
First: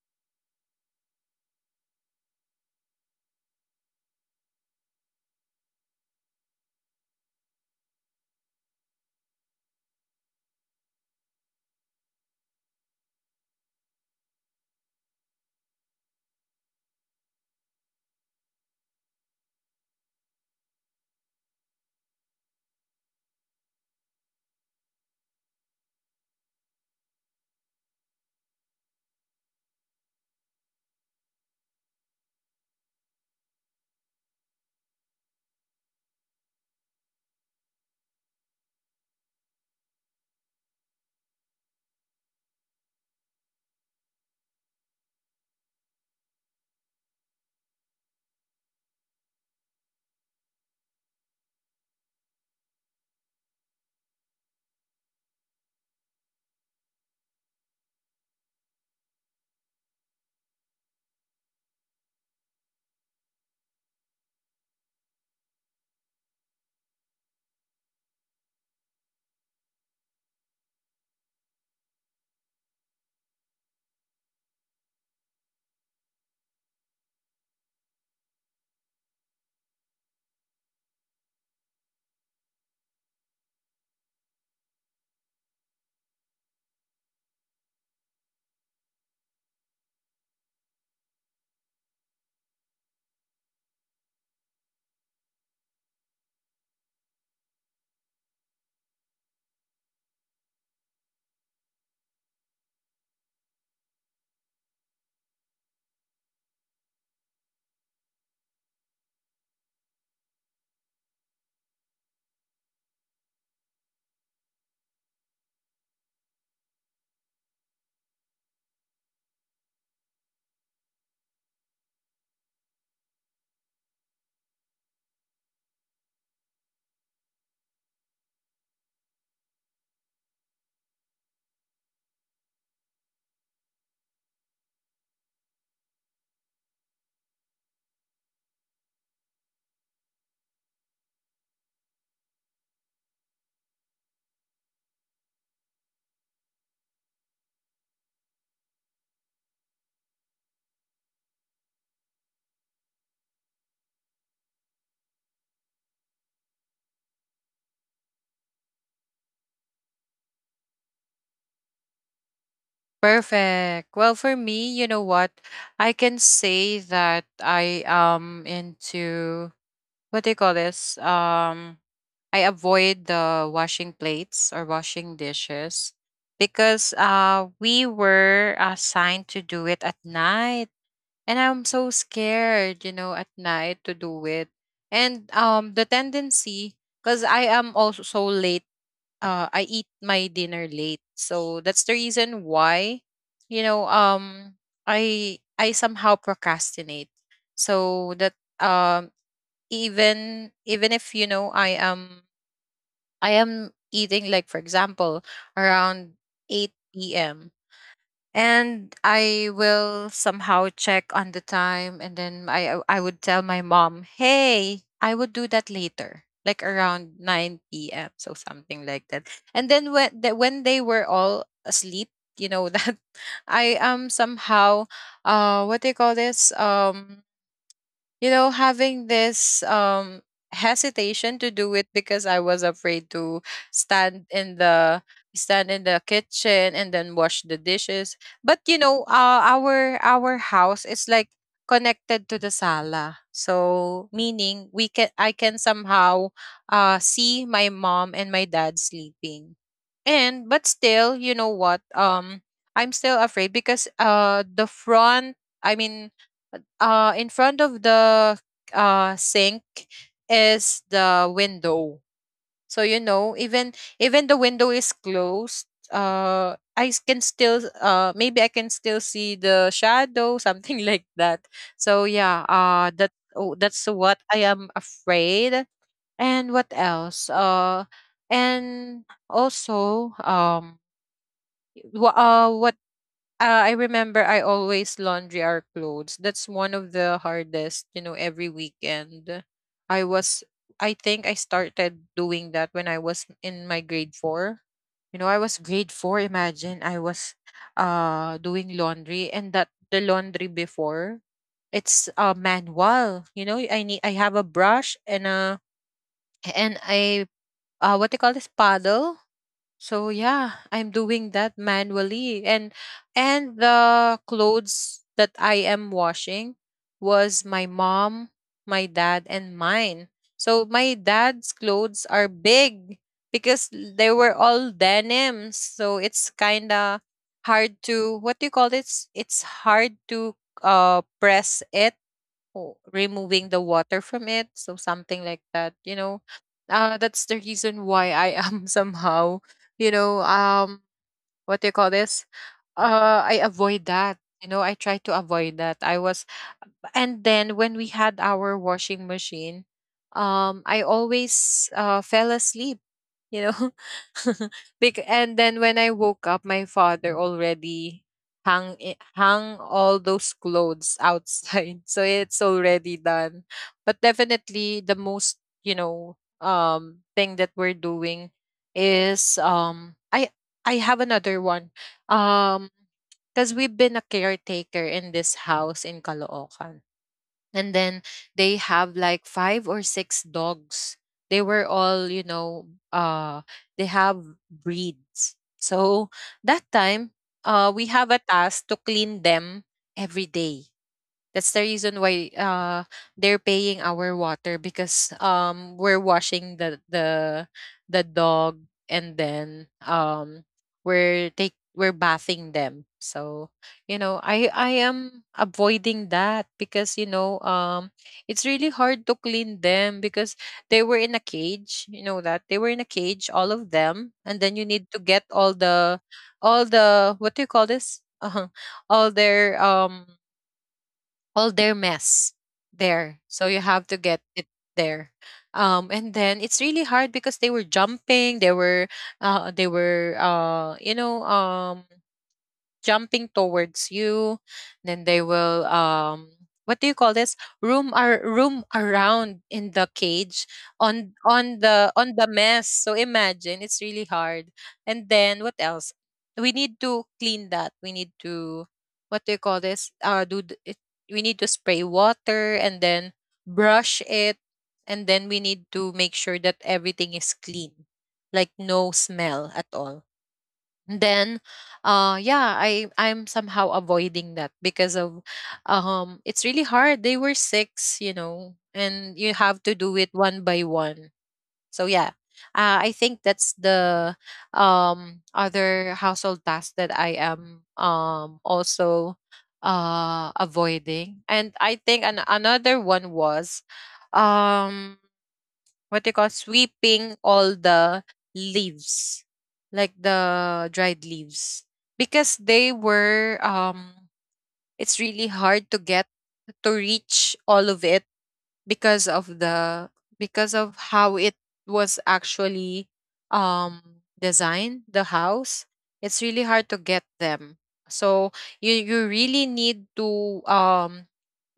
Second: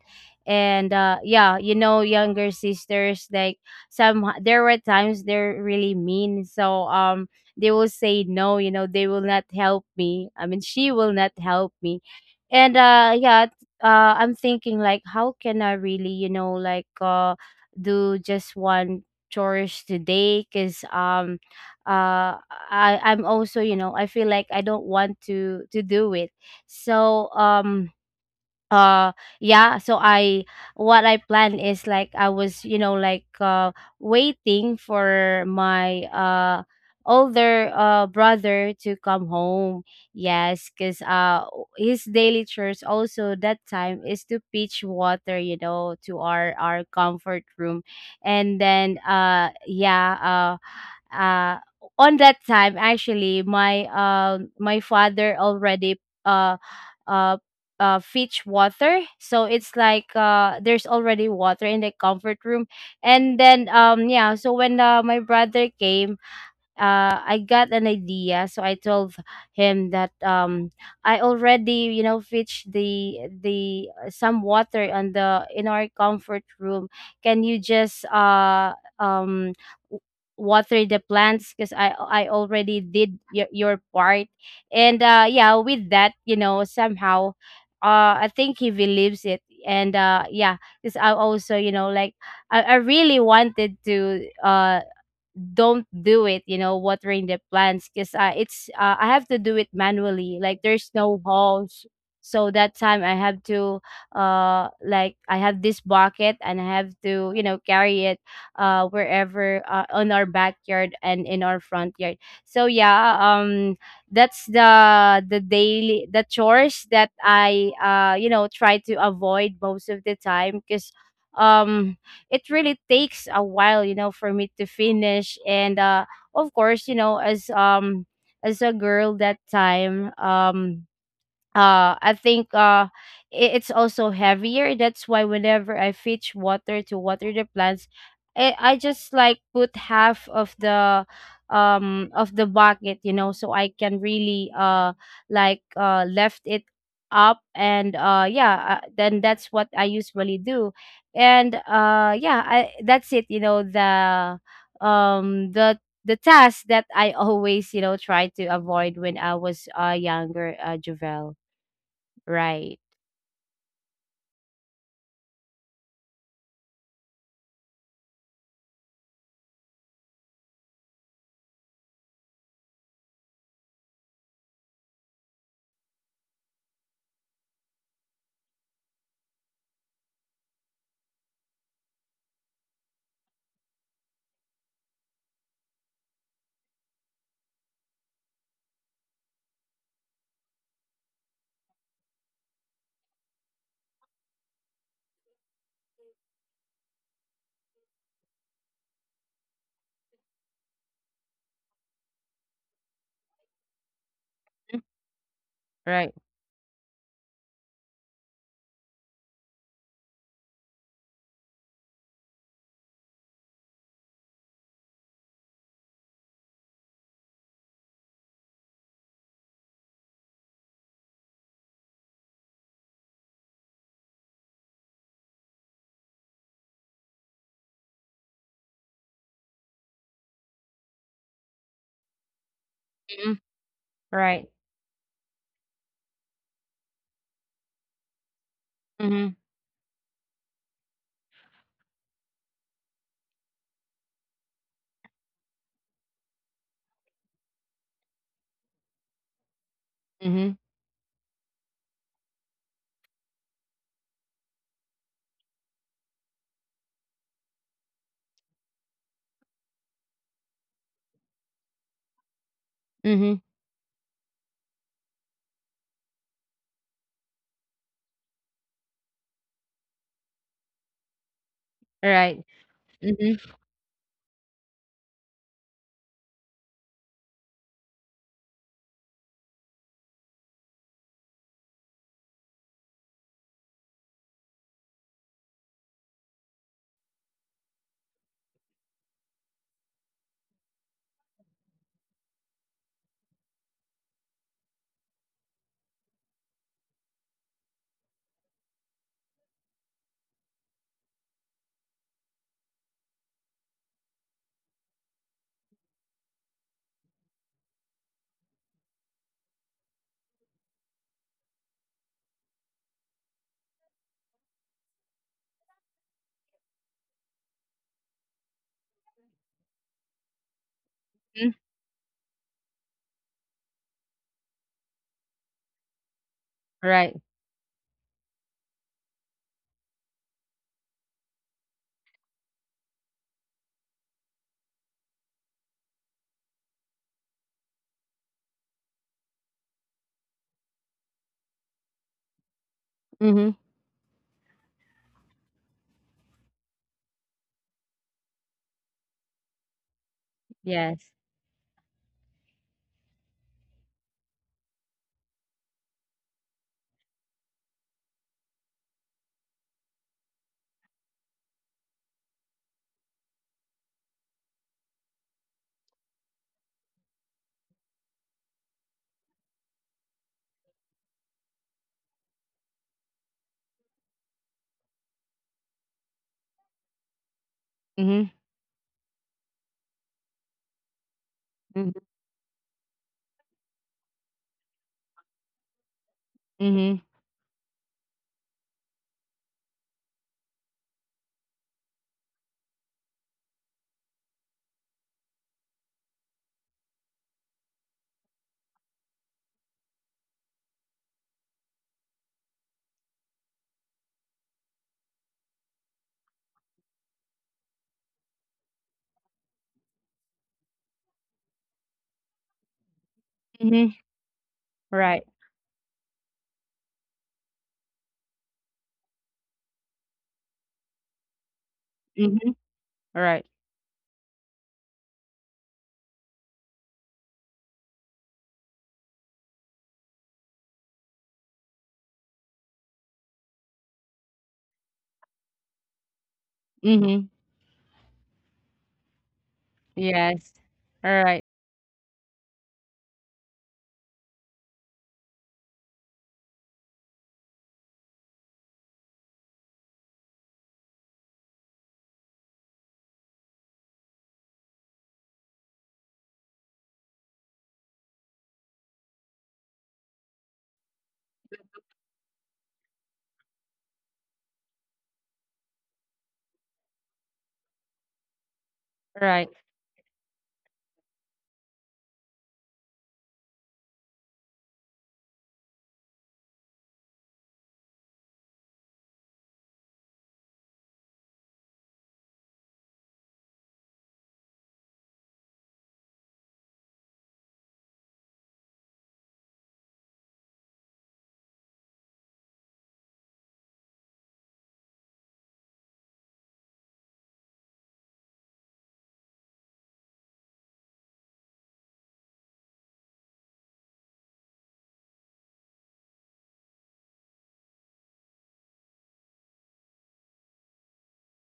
Speaker 2: And yeah, you know, younger sisters, like, some there were times they're really mean. So they will say no, you know, they will not help me. I mean, she will not help me. And yeah, I'm thinking, like, how can I really, you know, do just one chores today? Because uh I'm also, you know, I feel like I don't want to do it. So, uh yeah, so I what I plan is, like, I was, you know, like, waiting for my older brother to come home. Yes, because his daily chores also that time is to pitch water, you know, to our comfort room. And then yeah, on that time actually, my, my father already, uh uh fetch water. So it's like, there's already water in the comfort room. And then, yeah, so when, my brother came, I got an idea, so I told him that, I already, you know, fetched the some water on the in our comfort room. Can you just w- water the plants? Because I already did your part. And yeah, with that, you know, somehow, I think he believes it. And yeah, because I also, you know, like, I really wanted to don't do it, you know, watering the plants. Because it's I have to do it manually, like there's no hose. So that time, I have to, I have this bucket, and I have to, you know, carry it wherever, on our backyard and in our front yard. So yeah, that's the daily the chores that I you know, try to avoid most of the time. Because um it really takes a while, you know, for me to finish. And of course, you know, as a girl that time, I think, it's also heavier. That's why whenever I fetch water to water the plants, I just like, put half of the bucket, you know, so I can really, left it up. And yeah, then that's what I usually do. And yeah, that's it, you know, the, um the the task that I always, you know, try to avoid when I was younger, javel. Right,
Speaker 1: Perfect. Well, for me, you know what? I can say that I am into, what do you call this? I avoid the washing plates or washing dishes because we were assigned to do it at night. And I'm so scared, you know, at night to do it. And the tendency, because I am also so late, I eat my dinner late. So that's the reason why, you know, I somehow procrastinate. So that um, even if, you know, I am eating, like, for example,
Speaker 2: right.
Speaker 1: around 8 p.m. And I will somehow check on the time. And then, I would tell my mom, hey, I would do that later, like around 9 p.m. So something like that. And then when, when they were all asleep, you know, that I am somehow, what do you call this? You know, having this hesitation to do it because I was afraid
Speaker 2: Mhm.
Speaker 1: to stand
Speaker 2: Right.
Speaker 1: in the stand in the kitchen and then wash the dishes. But you know,
Speaker 2: Mhm.
Speaker 1: our house is like connected to the sala, so meaning we can, I can somehow see my mom and my dad sleeping. And
Speaker 2: Mhm,
Speaker 1: but still, you know what, I'm still afraid because the front I mean in front of the sink is the window. So you know,
Speaker 2: mhm,
Speaker 1: even, even the window is closed, can still maybe I can still see the shadow, something like that. So yeah,
Speaker 2: right.
Speaker 1: that,
Speaker 2: Mhm,
Speaker 1: oh, that's what I am afraid. And what else? And also, wh- what I remember, I always laundry our clothes. That's one of the hardest, you know, every weekend. I was, I think I started doing that when I was in my grade four. You know, I was grade four. Imagine I was doing laundry, and that the laundry before, it's manual. You know, I have a brush and a and a what they call this paddle. So yeah, I'm doing that manually. And the clothes that I am washing was my mom, my dad, and mine. So my
Speaker 2: mhm.
Speaker 1: dad's clothes are big because they were all denims. So it's kinda
Speaker 2: Right.
Speaker 1: hard to, what do you call this? It's hard to press it o removing the water from it, so something like that, you know. That's the reason why I am somehow, you know, what do you call this? I
Speaker 2: Mhm,
Speaker 1: avoid that. You know, I try to avoid that. And then when we had our washing machine, I
Speaker 2: yes.
Speaker 1: always fell asleep, you know. And then when I woke up, my father already hung all those clothes outside. So it's already done. But definitely the most, you know, thing that we're doing is, I have another one. um because we've been a caretaker in this house in Caloocan. And then
Speaker 2: Mhm,
Speaker 1: they have like five or six dogs. They were all,
Speaker 2: mhm,
Speaker 1: you know, uh they have breeds. So that time,
Speaker 2: mhm,
Speaker 1: we have a task to clean them every day. That's the reason why they're paying our water, because we're washing the dog. And then we're bathing them. So, you know, I am avoiding that because, you know, it's really hard to clean them because they were in a cage, you know that. They were in a cage, all of
Speaker 2: mhm.
Speaker 1: them. And then you need to get
Speaker 2: Right.
Speaker 1: all the, all the, what do you call this? All their all their mess
Speaker 2: Mhm,
Speaker 1: there. So
Speaker 2: right.
Speaker 1: you have to get it there. And then it's really hard because they were jumping, they were you know, jumping towards you. Then they will what do you call this,
Speaker 2: Mhm,
Speaker 1: room are room around in the cage,
Speaker 2: yes. Right,
Speaker 1: on the mess. So imagine, it's really hard. And then what else, we need to clean that, we need to, what do you call this, we need to spray water and then brush it. And then we need to make sure that everything is clean, like no smell at all. Then yeah, I'm somehow avoiding that because of, it's really hard, they were six, you know, and you
Speaker 2: right.
Speaker 1: have to do it one by one. So yeah, I think that's the other household task that I am, also avoiding. And I think another one was um what they call, sweeping all the leaves, like the dried leaves, because they were. It's really hard to get to reach all of it because of the, because of how it was actually um designed, the house. It's really hard to get them. So you really need to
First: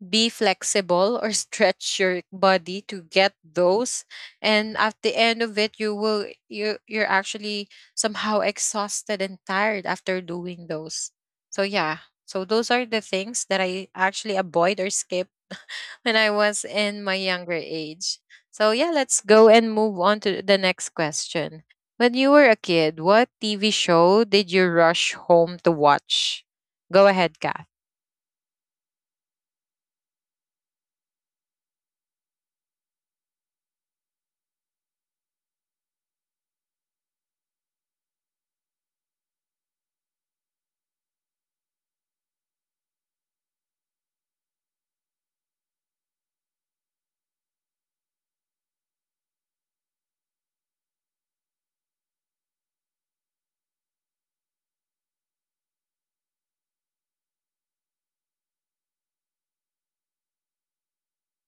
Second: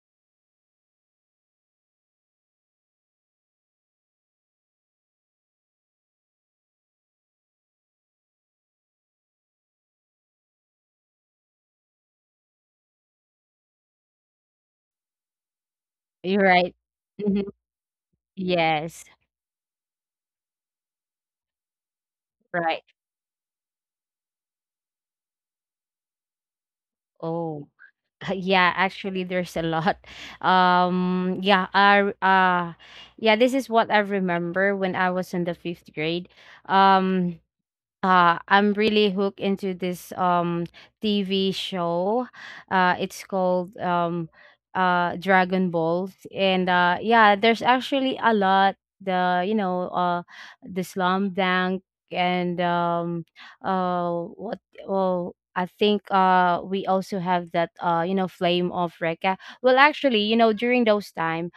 Speaker 1: be flexible or stretch your body to get those. And at the end of it, you will, you're actually somehow exhausted and tired after doing those. So yeah. So those are the things that I actually avoid or skip when I
Speaker 2: You're
Speaker 1: was
Speaker 2: right.
Speaker 1: in my
Speaker 2: Mhm,
Speaker 1: younger age. So yeah,
Speaker 2: yes,
Speaker 1: let's go and move on to the next question. When you were a
Speaker 2: right.
Speaker 1: kid, what TV show did you rush home to watch? Go ahead, Kath.
Speaker 2: Oh. Yeah, actually, there's a lot. Yeah, yeah, this is what I remember when I was in the fifth grade. Um, I'm really hooked into this TV show. It's called Dragon Ball. And yeah, there's actually a lot. The You know, the Slum Dunk, and uh what well, I think we also have that, you know, Flame of Rekka. Well, actually, you know, during those time,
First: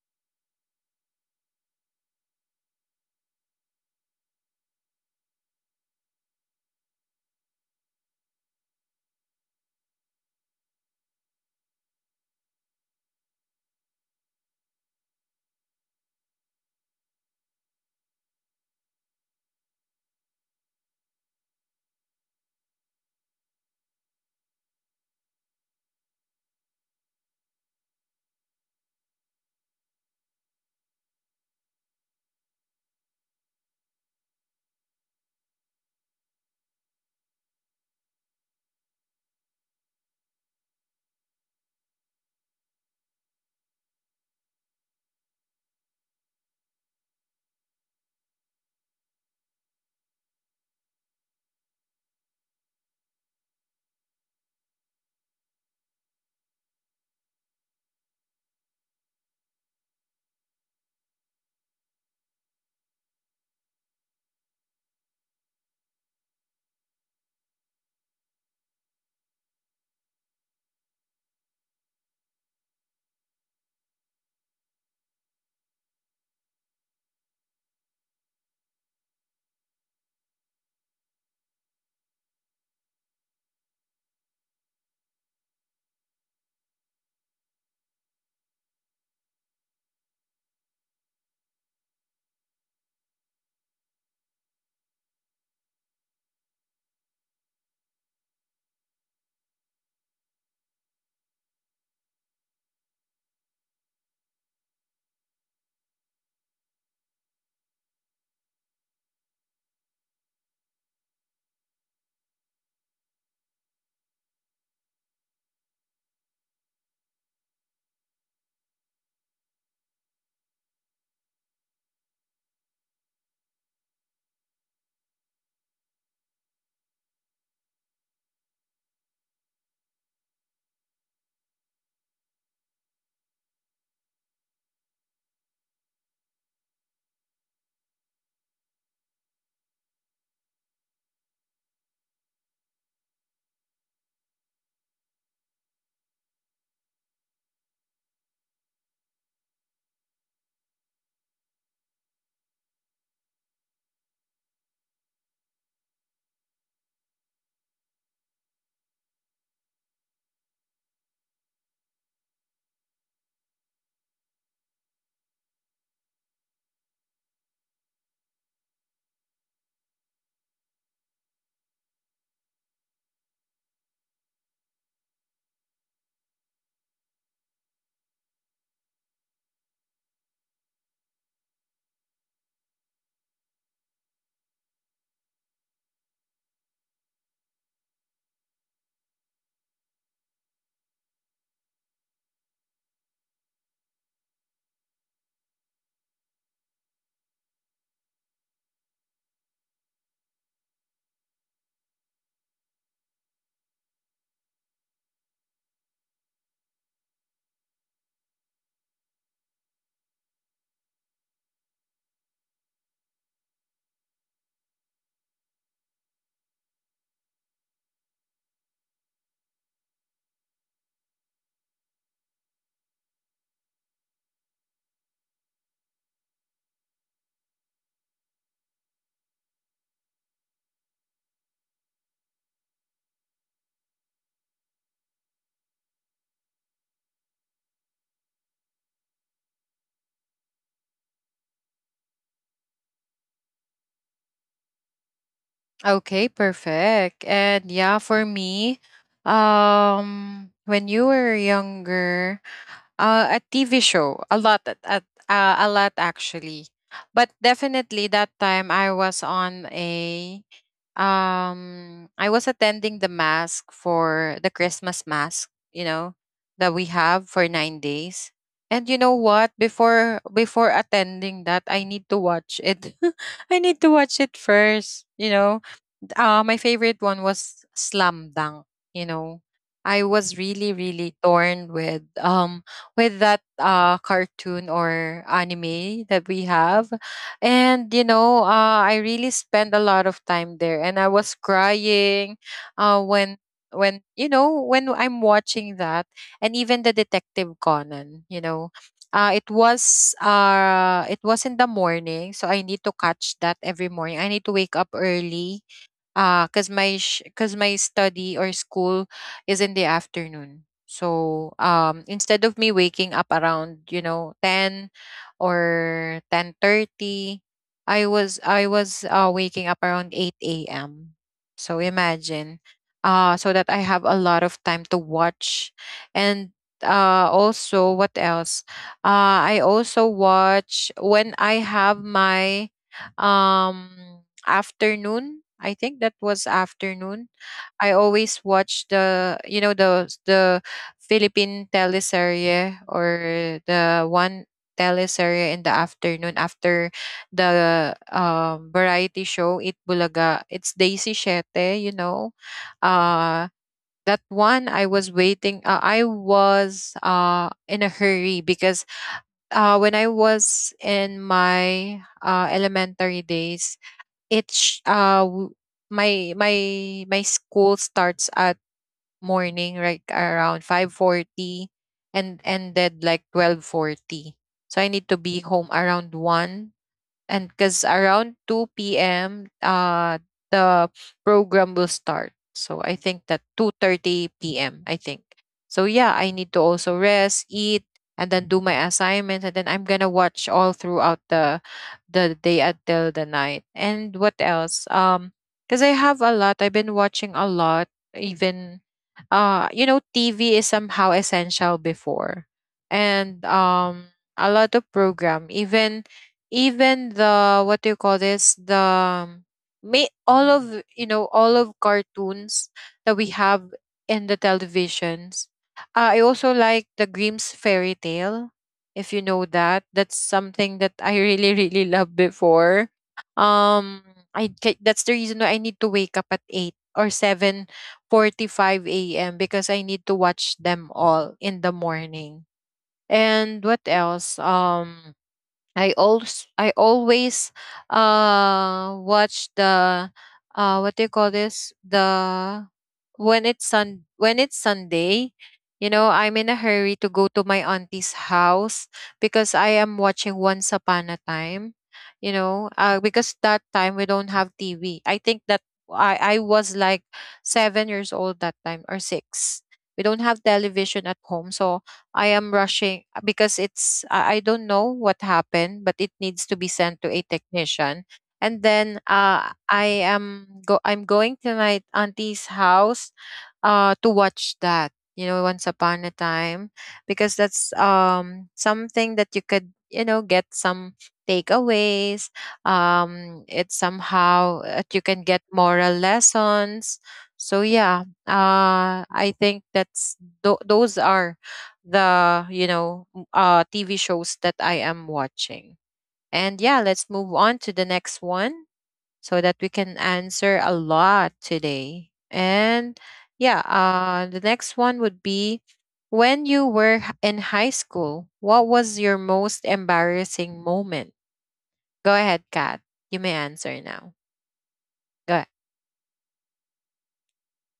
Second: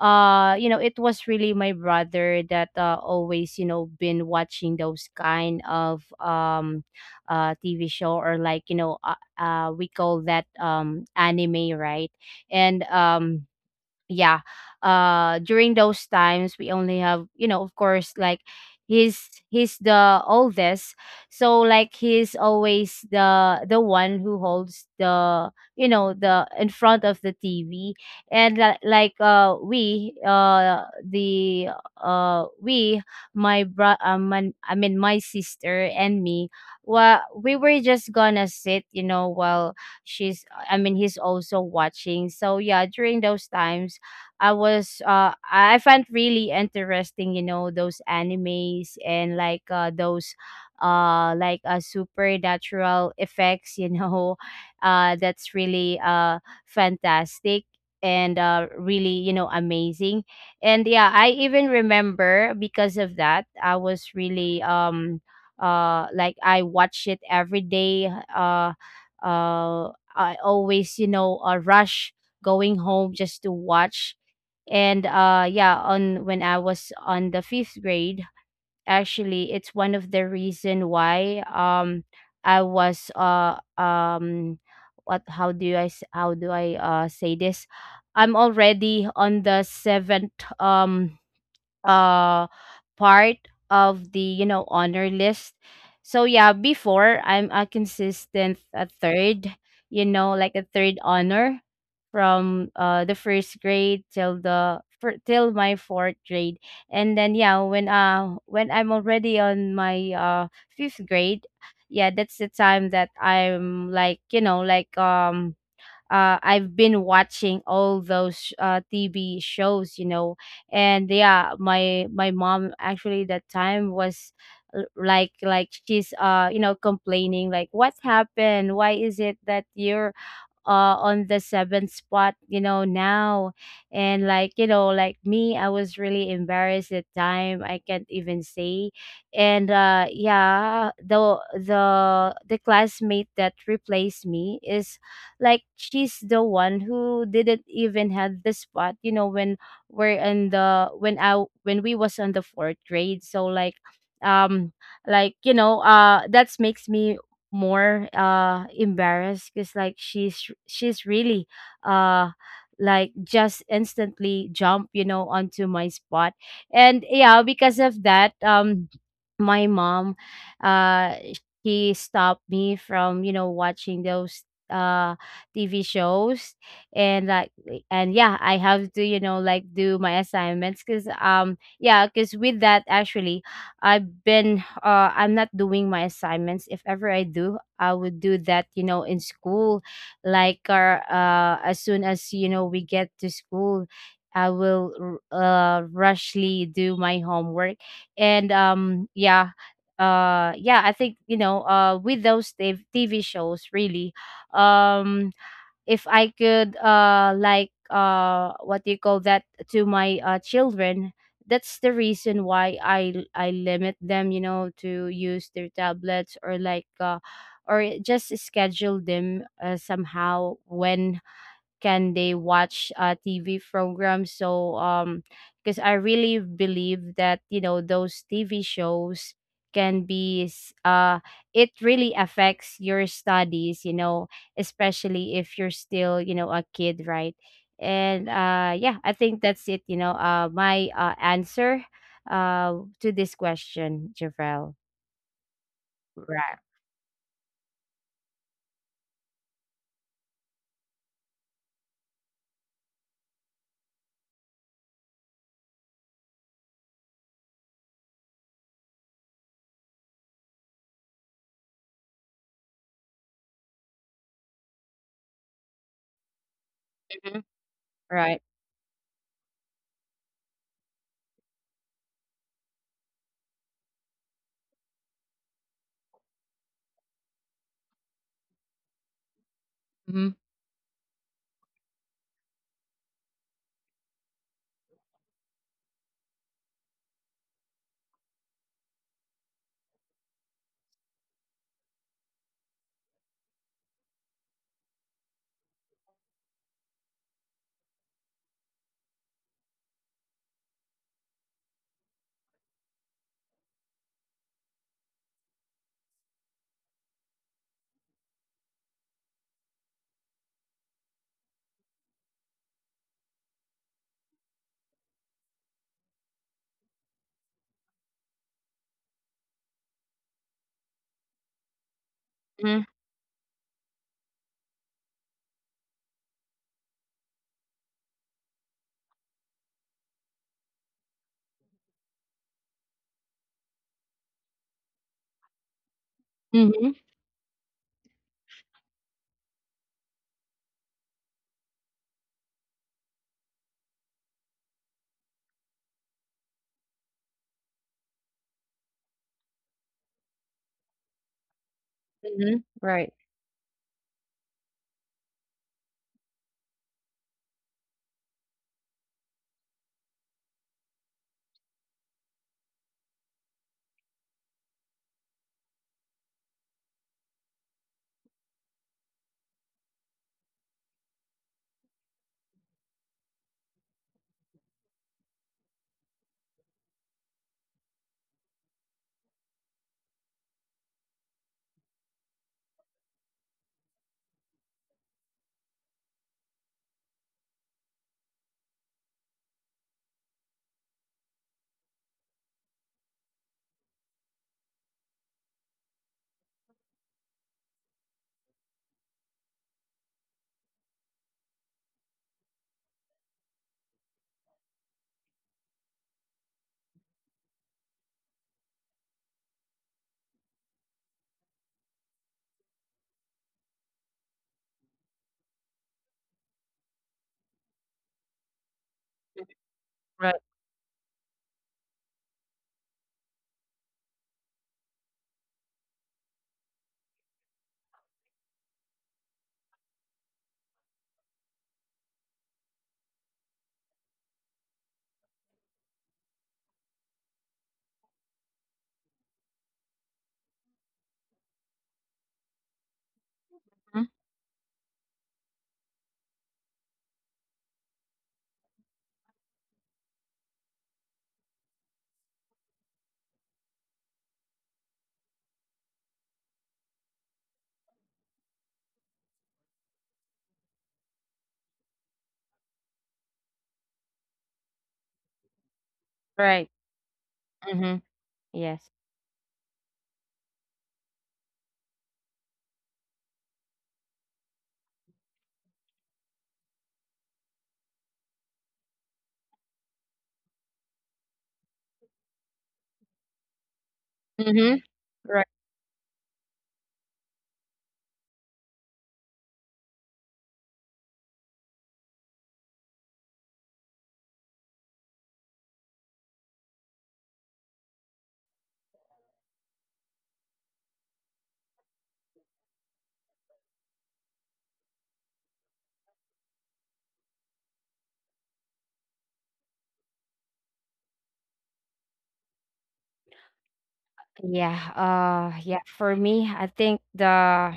Speaker 2: you know, it was really my brother that always, you know, been watching those kind of TV show, or, like, you know, we call that, anime, right? And yeah, during those times we only have, you know, of course, like, he's the oldest, so like, he's always the one who holds the, you know, the in front of the TV. And we the we my, I mean my sister and me. Well, we were just gonna sit, you know, while she's I mean he's also watching. So yeah, during those times, I find really interesting, you know, those animes, and, those, supernatural effects, you know. That's really fantastic, and really, you know, amazing. And yeah, I even remember, because of that, I was really, I watch it every day. I always, you know, a rush going home just to watch. And yeah, on when I was on the fifth grade, actually it's one of the reason why I was what how do I how do I say this, I'm already on the seventh um uh part of the, you know, honor list. So yeah, before I'm a consistent a third, you know, like a third honor from the first grade till till my fourth grade. And then yeah, when I'm already on my fifth grade, yeah, that's the time that I'm, like, you know, like, I've been watching all those TV shows, you know, and yeah, my mom actually that time was, like she's, you know, complaining, like, what happened? Why is it that you're on the seventh spot, you know, now, and, like, you know, like me, I was really embarrassed at time, I can't even say. And yeah, the classmate that replaced me is, like, she's the one who didn't even have the spot, you know, when we're in the when we was on the fourth grade, so, like, um like, you know, that makes me more embarrassed because, like, she's really uh like just instantly jump, you know, onto my spot. And yeah, because of that, my mom, uh she stopped me from, you know, watching those uh TV shows, and, like, and yeah, I have to, you know, like, do my assignments because, yeah, because with that actually I've been I'm not doing my assignments. If ever I do, I would do that, you know, in school. As soon as you know we get to school, I will rushly do my homework. And yeah, yeah, I think, you know, with those TV shows really, um if I could, like, what do you call that, to my children, that's the reason why I limit them, you know, to use their tablets, or or just schedule them, somehow, when can they watch, TV programs? So because I really believe that, you know, those TV shows can be, it really affects your studies, you know, especially if you're still, you know, a kid, right. And yeah, I think that's it, you know, my answer to this question, Javrel.
Speaker 1: Okay,
Speaker 2: Right.
Speaker 1: perfect. And yeah, for me, when you were younger, a TV show, a lot, a lot actually. But definitely that time I was on a, I was attending the mask for the Christmas mask, you know, that we have for
Speaker 2: Mhm.
Speaker 1: 9 days.
Speaker 2: Right.
Speaker 1: And you know what? Before attending that, I need to watch it. I need to watch it first. My favorite one was Slam Dunk. You know, I was
Speaker 2: Mhm.
Speaker 1: really torn with that cartoon or anime that we have, and I really spent a lot of time there, and I was crying, uh, when when you know when I'm watching that, and even the Detective Conan. You know. It was it was in the morning, so I need to catch that every morning. I need to wake up early. Ah, cause my study or school is in the afternoon. So, instead of me waking up around, you know, 10 or 10:30, I was waking up around 8 AM. So imagine, so that I have a lot of time to watch. And, also what else? I also watch when I have my, um afternoon. I think that was
Speaker 2: Mm-hmm.
Speaker 1: afternoon. I always watch the the Philippine teleserye, or the one teleserye in the afternoon after the variety show It Bulaga. It's Daisy Shete,
Speaker 2: Mm-hmm. Right.
Speaker 1: Uh that one I was waiting. I was in a hurry because when I was in my elementary days, It's w- my my my school starts at morning like around 5:40 and ended like 12:40. So I need to be home around 1, and because around 2 p.m. the program will start. So I think that 2:30 p.m., I think. So yeah, I need to also rest, eat, and then do my assignments, and then I'm gonna watch all throughout the day until the night. And what else, because I have a lot, I've been watching a lot, even you know, TV is somehow essential before, and a lot of program, even the what do you call this, the may all of you know, all of cartoons that we have in the televisions. I also like the Grimm's fairy tale, if you know that. That's
Speaker 2: Right.
Speaker 1: something that I really loved before. um that's the reason why I need to wake up at 8 or 7:45 a.m. because I need to watch them all in the morning. And what else, I always watch the what do you call this, the
Speaker 2: Mhm.
Speaker 1: when it's Sunday, you know, I'm in a hurry to go to my auntie's house because I am watching Once Upon a Time, because that time we don't have TV. I think that I was like 7 years old that time, or 6. We don't have television at home, so I am rushing, because it's I don't know what happened, but it needs to be
Speaker 2: Right.
Speaker 1: sent to a
Speaker 2: Mm-hmm.
Speaker 1: technician. And
Speaker 2: Yes.
Speaker 1: then I am go I'm going to my auntie's house to watch that. You know, once upon a time, because that's something that you could, you know, get some takeaways. It's somehow that
Speaker 2: Mhm.
Speaker 1: you can get
Speaker 2: Right.
Speaker 1: moral lessons. So yeah, I think that's those are the TV shows that I am watching. And yeah, let's move on to the next one so that we can answer a lot today. And yeah, the next one would be, when you were in high school, what was your most embarrassing moment? Go ahead, Kat. You may answer now.
Speaker 2: Yeah,
Speaker 1: Go ahead.
Speaker 2: yeah, for me, I think the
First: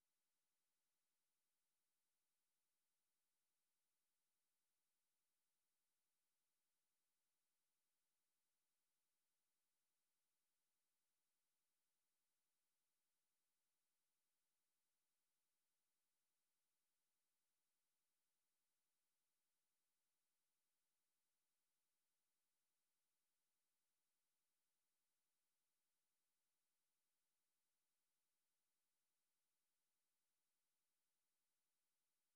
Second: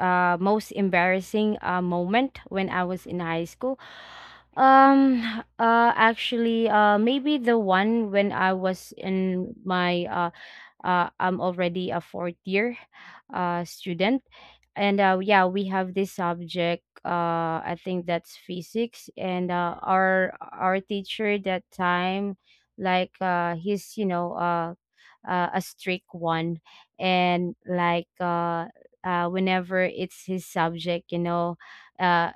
Speaker 2: most embarrassing moment when I was in high school, um actually maybe the one when I was in my I'm already a fourth year student. And yeah, we have this subject. I think that's physics, and our teacher that time, he's, you know, a strict one, and whenever it's his subject, you know, uh,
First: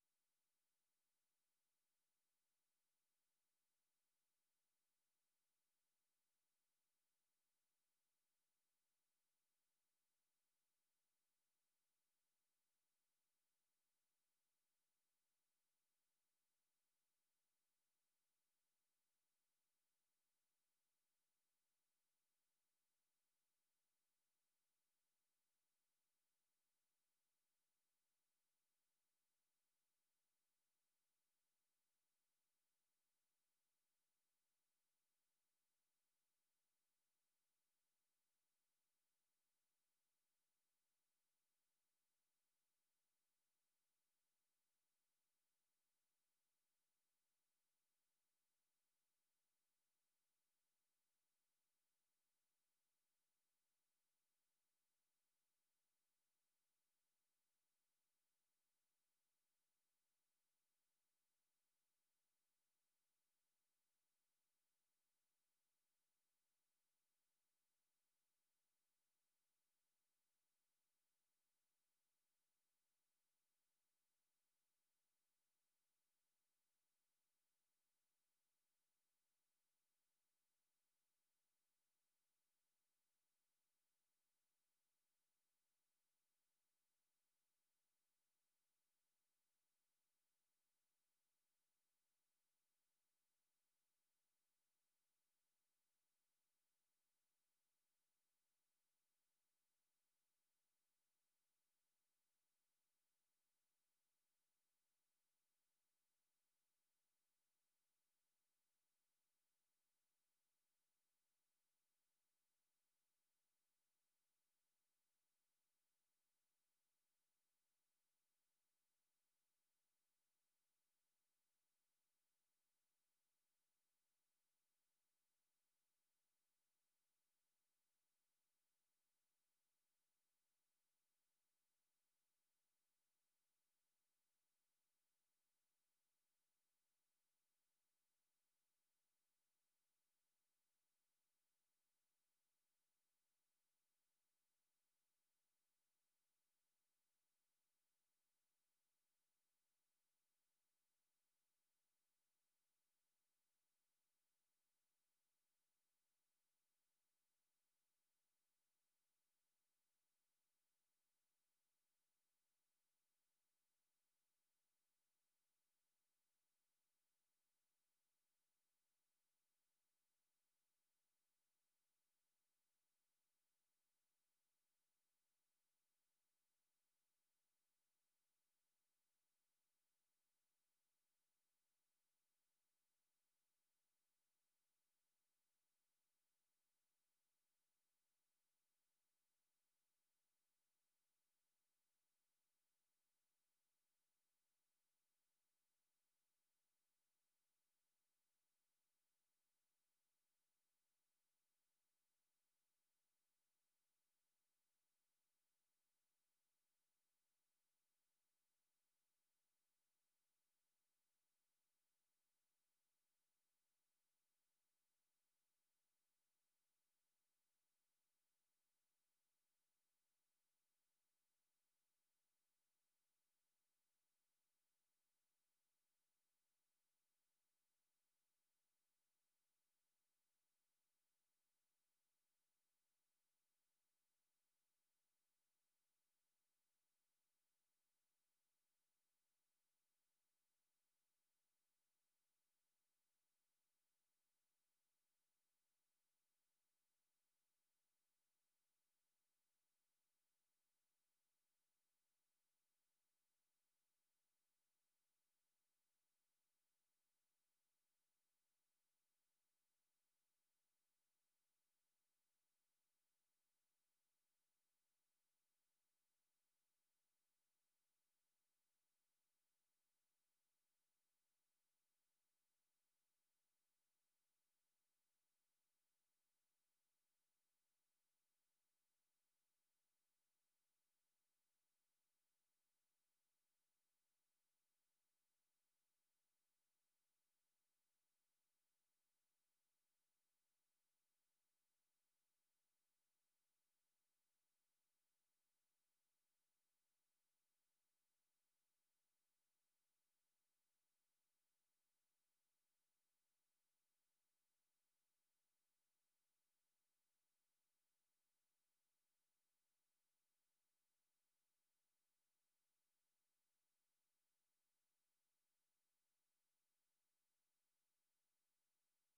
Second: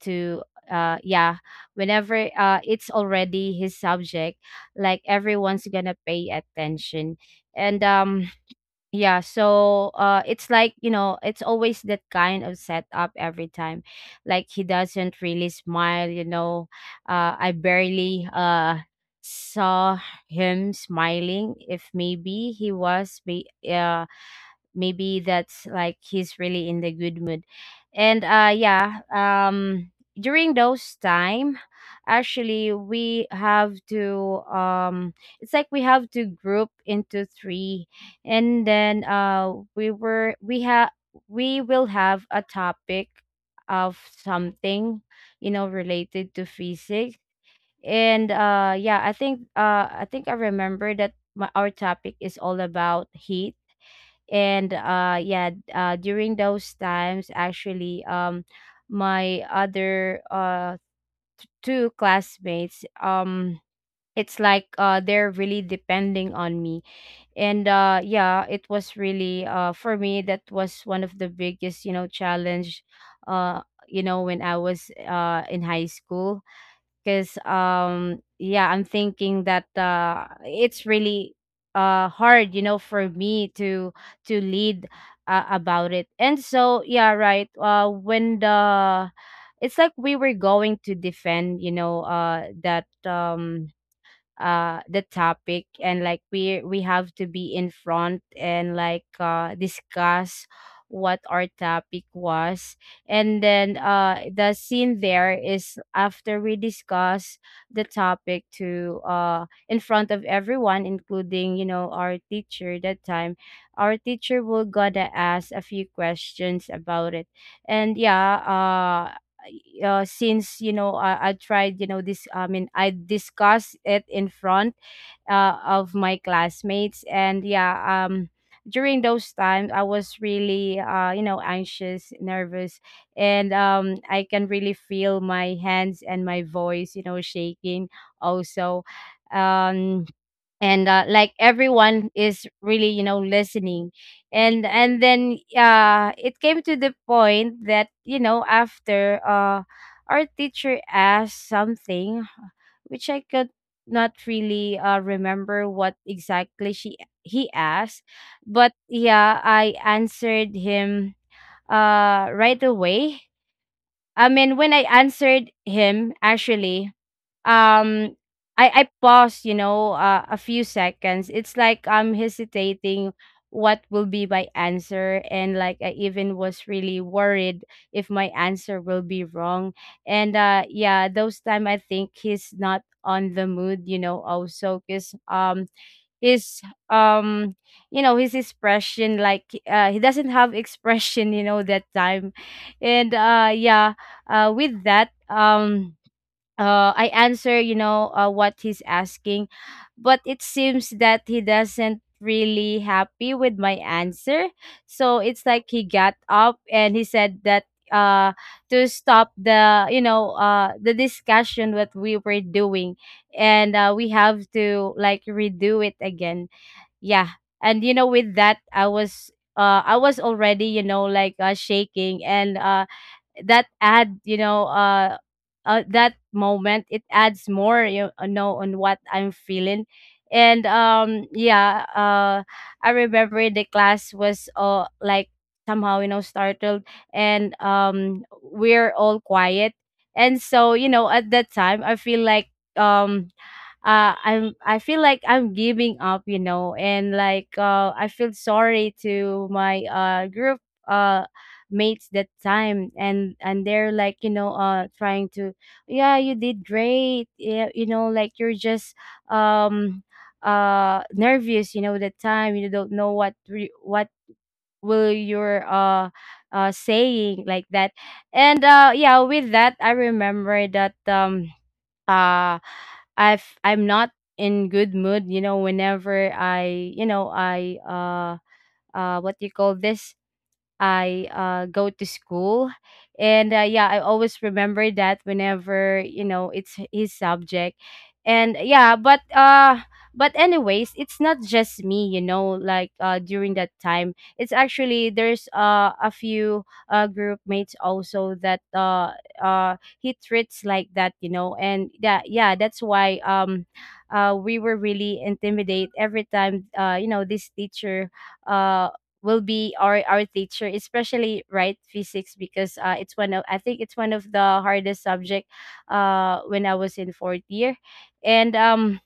Speaker 2: to yeah, whenever it's already his subject, like everyone's gonna pay attention. And yeah, so it's like, you know, it's always that kind of setup every time. Like he doesn't really smile, you know, I barely saw him smiling, if maybe he was be maybe that's like he's really in the good mood. And yeah, during those time actually we have to, it's like we have to group into three, and then we will have a topic of something, you know, related to physics. And yeah, I think I remember that our topic is all about heat. And yeah, during those times actually, my other two classmates, it's like, they're really depending on me. And yeah, it was really, for me that was one of the biggest, you know, challenge, uh you know, when I was in high school, because, yeah, I'm thinking that it's really hard, you know, for me to lead, about it. And so yeah, right, when the it's like we were going to defend, you know, that, the topic, and, like, we have to be in front, and, discuss what our topic was. And then the scene there is after we discuss the topic to in front of everyone, including, you know, our teacher that time, our teacher will got to ask a few questions about it. And yeah, since you know I tried you know this, I mean, I discussed it in front of my classmates. And yeah, during those times I was really, you know, anxious, nervous. And I can really feel my hands and my voice, you know, shaking also, um and like everyone is really, you know, listening. And then it came to the point that, you know, after our teacher asked something, which I could not really remember what exactly she he asked, but yeah, I answered him right away. I mean, when I answered him actually, um I pause, you know, a few seconds. It's like I'm hesitating what will be my answer, and like I even was really worried if my answer will be wrong. And yeah, those time I think he's not on the mood, you know, also cuz, his, um you know, his expression, like, he doesn't have expression, you know, that time. And yeah, with that, I answer, you know, what he's asking, but it seems that he doesn't really happy with my answer. So it's like he got up and he said that uh to stop the, you know, the discussion what we were doing, and we have to like redo it again. Yeah, and you know, with that I was already, you know, like, shaking, and that add, you know, that moment it adds more, you know, on what I'm feeling. And yeah, I remember the class was, like, somehow, you know, startled, and we're all quiet. And so, you know, at that time I feel like, um I feel like I'm giving up, you know, and like, I feel sorry to my group, uh mates that time. And they're like, you know, trying to, yeah, you did great, yeah, you know, like, you're just, um nervous, you know, that time you don't know what will your saying, like that. And yeah, with that I remember that, uh I'm not in good mood, you know, whenever I, you know, I what do you call this? I go to school. And yeah, I always remember that whenever, you know, it's his subject. And yeah, but anyways, it's not just me, you know, during that time. It's actually there's a few group mates also that he treats like that, you know. And yeah, yeah, that's why, we were really intimidated every time, you know, this teacher uh will be our teacher, especially right physics, because, it's one of I think it's one of the hardest subject, when I was in fourth year. And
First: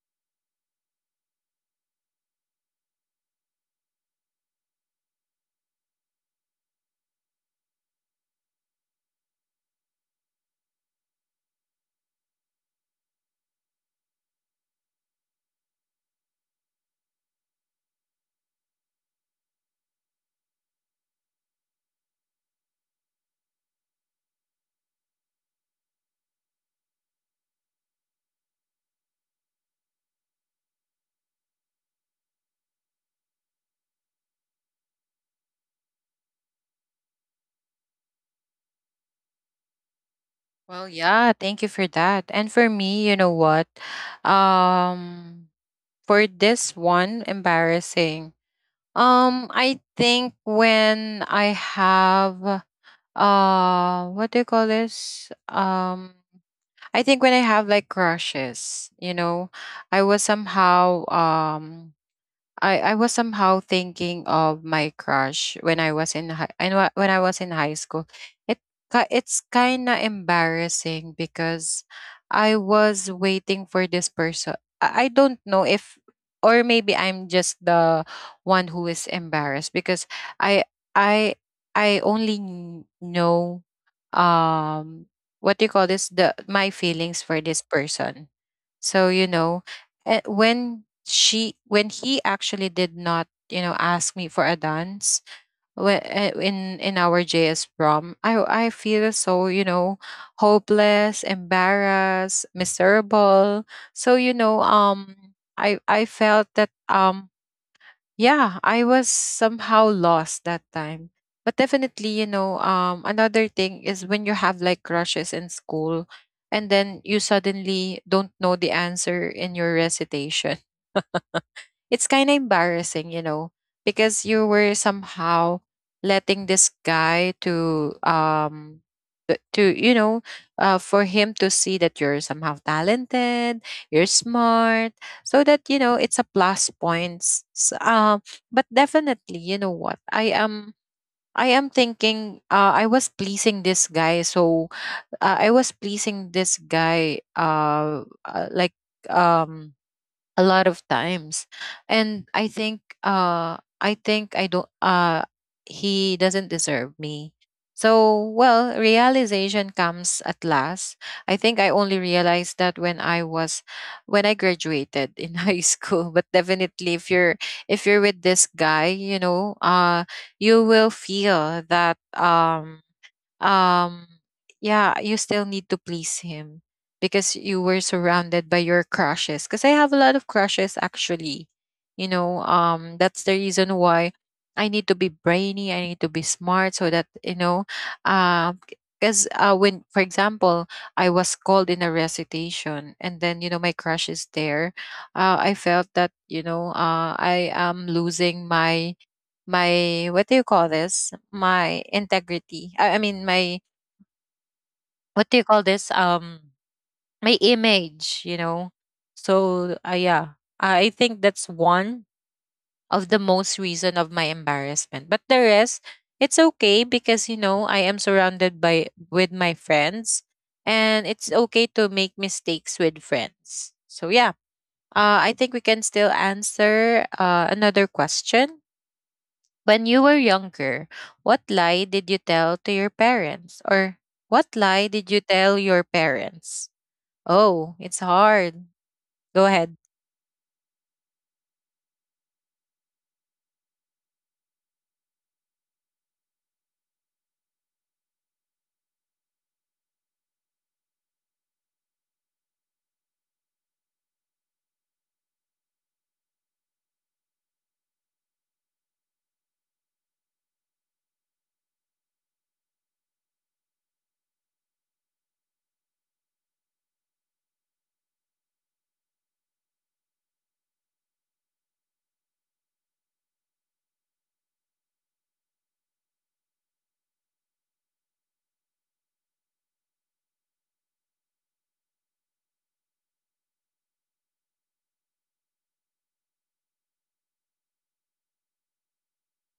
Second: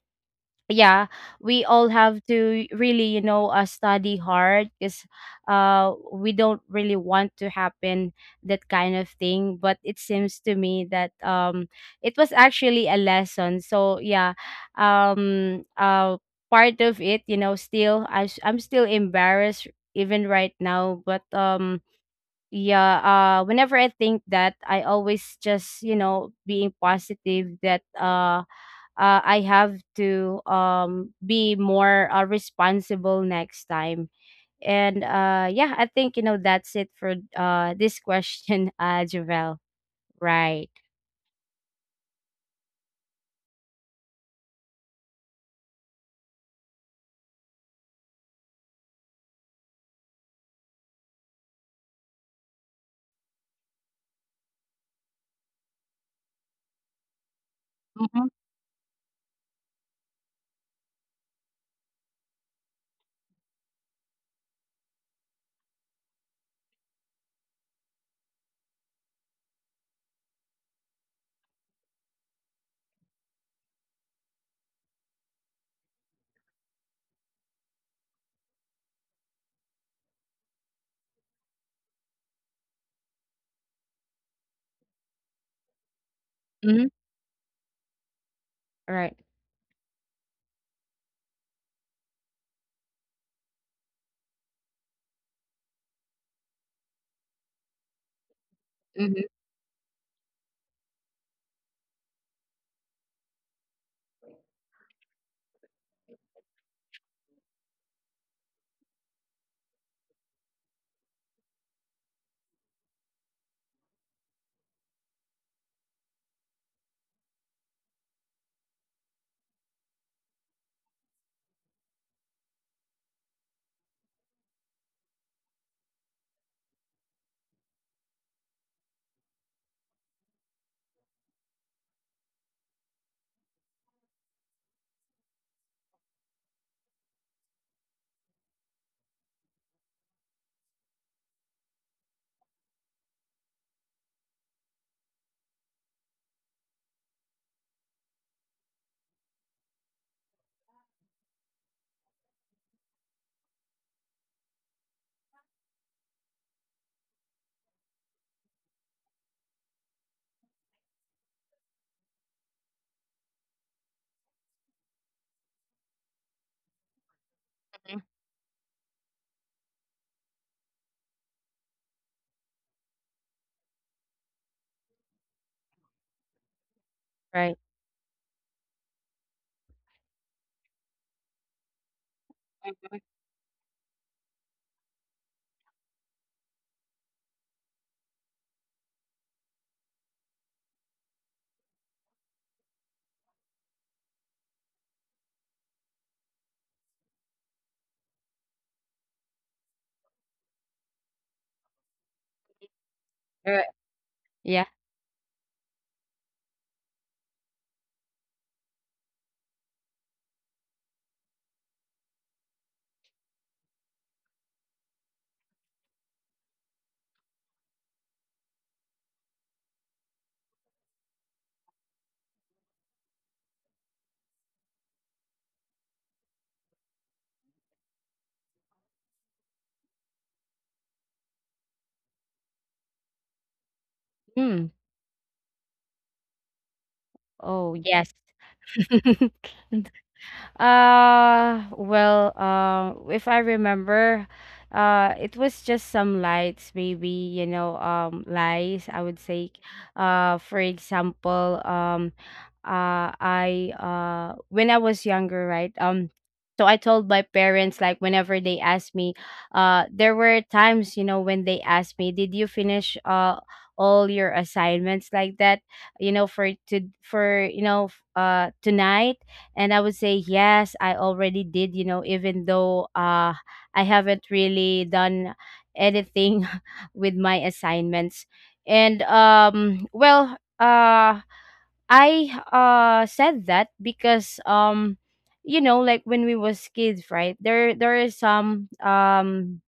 Speaker 2: yeah, we all have to really, you know, study hard because, we don't really want to happen that kind of thing, but it seems to me that, it was actually a lesson. So yeah, um uh part of it, you know, still I'm still embarrassed even right now, but, yeah, whenever I think that I always just, you know, being positive that, I have to, be more, responsible next time. And yeah, I think you know that's it for, this question, Javel. Right.
Speaker 1: Well, yeah, thank you for that. And for me, you know what? Um for this one, embarrassing. I think when I have what do you call this? I think when I have like
Speaker 2: Mm-hmm.
Speaker 1: crushes, you know, I was somehow um I was somehow thinking of my crush when I was in high and when I was in high school. It it's kind of embarrassing because I was waiting for this person. I don't know if, or maybe I'm just the one who is embarrassed because I I I only know um what do you call this, the my
Speaker 2: Mm-hmm.
Speaker 1: feelings for this person. So
Speaker 2: Right.
Speaker 1: you know, when he actually did not, you know, ask me for a dance in our JS prom, I feel
Speaker 2: Mm-hmm.
Speaker 1: so, you know, hopeless, embarrassed, miserable. So you know, I felt that yeah, I was somehow lost that time. But definitely, you know, another thing is when you have like crushes in school and then you suddenly don't know the answer in your recitation, it's kind of embarrassing, you know, because you were somehow letting this guy to to you know, for him to see that you're somehow talented, you're smart, so that you know it's a plus points. But definitely, you know what I am. I am thinking, I was pleasing this guy, so I was pleasing this guy like um a lot of times. And I think I think I don't, he doesn't deserve me. So well, realization comes at last. I think I only realized that when I was, when I graduated in high school. But definitely, if you're, if you're with this guy, you will feel that um yeah, you still need to please him because you
Speaker 2: Right.
Speaker 1: were surrounded by your crushes, because I have a lot of crushes actually, you know,
Speaker 2: Mhm.
Speaker 1: that's the reason why I need to be brainy, I need to be smart, so that you know, uh because when for example I was called in a recitation and then you know my crush is there, I felt that I am losing my my what do you call this? My integrity. I mean
Speaker 2: Right.
Speaker 1: my
Speaker 2: Yeah.
Speaker 1: what do you call this? My image, you know. So yeah, I think that's one of the most reason of my embarrassment. But the rest, it's okay, because you know, I am surrounded by with my friends, and it's okay to make mistakes with friends. So yeah, I think we can still answer another question. When you were younger, what lie did you tell to your parents? Or what
Speaker 2: Mm.
Speaker 1: lie did you tell your parents?
Speaker 2: Oh
Speaker 1: Oh, it's
Speaker 2: yes.
Speaker 1: hard. Go ahead.
Speaker 2: Well, if I remember, it was just some lights maybe, you know, lies I would say. For example, I when I was younger, right? So I told my parents, like whenever they asked me, there were times, you know, when they asked me, "Did you finish all your assignments like that, you know, you know, tonight?" And I would say, "Yes, I already did, you know, even though I haven't really done anything with my assignments." And well, I said that because, you know, like when we was kids, right, there is some,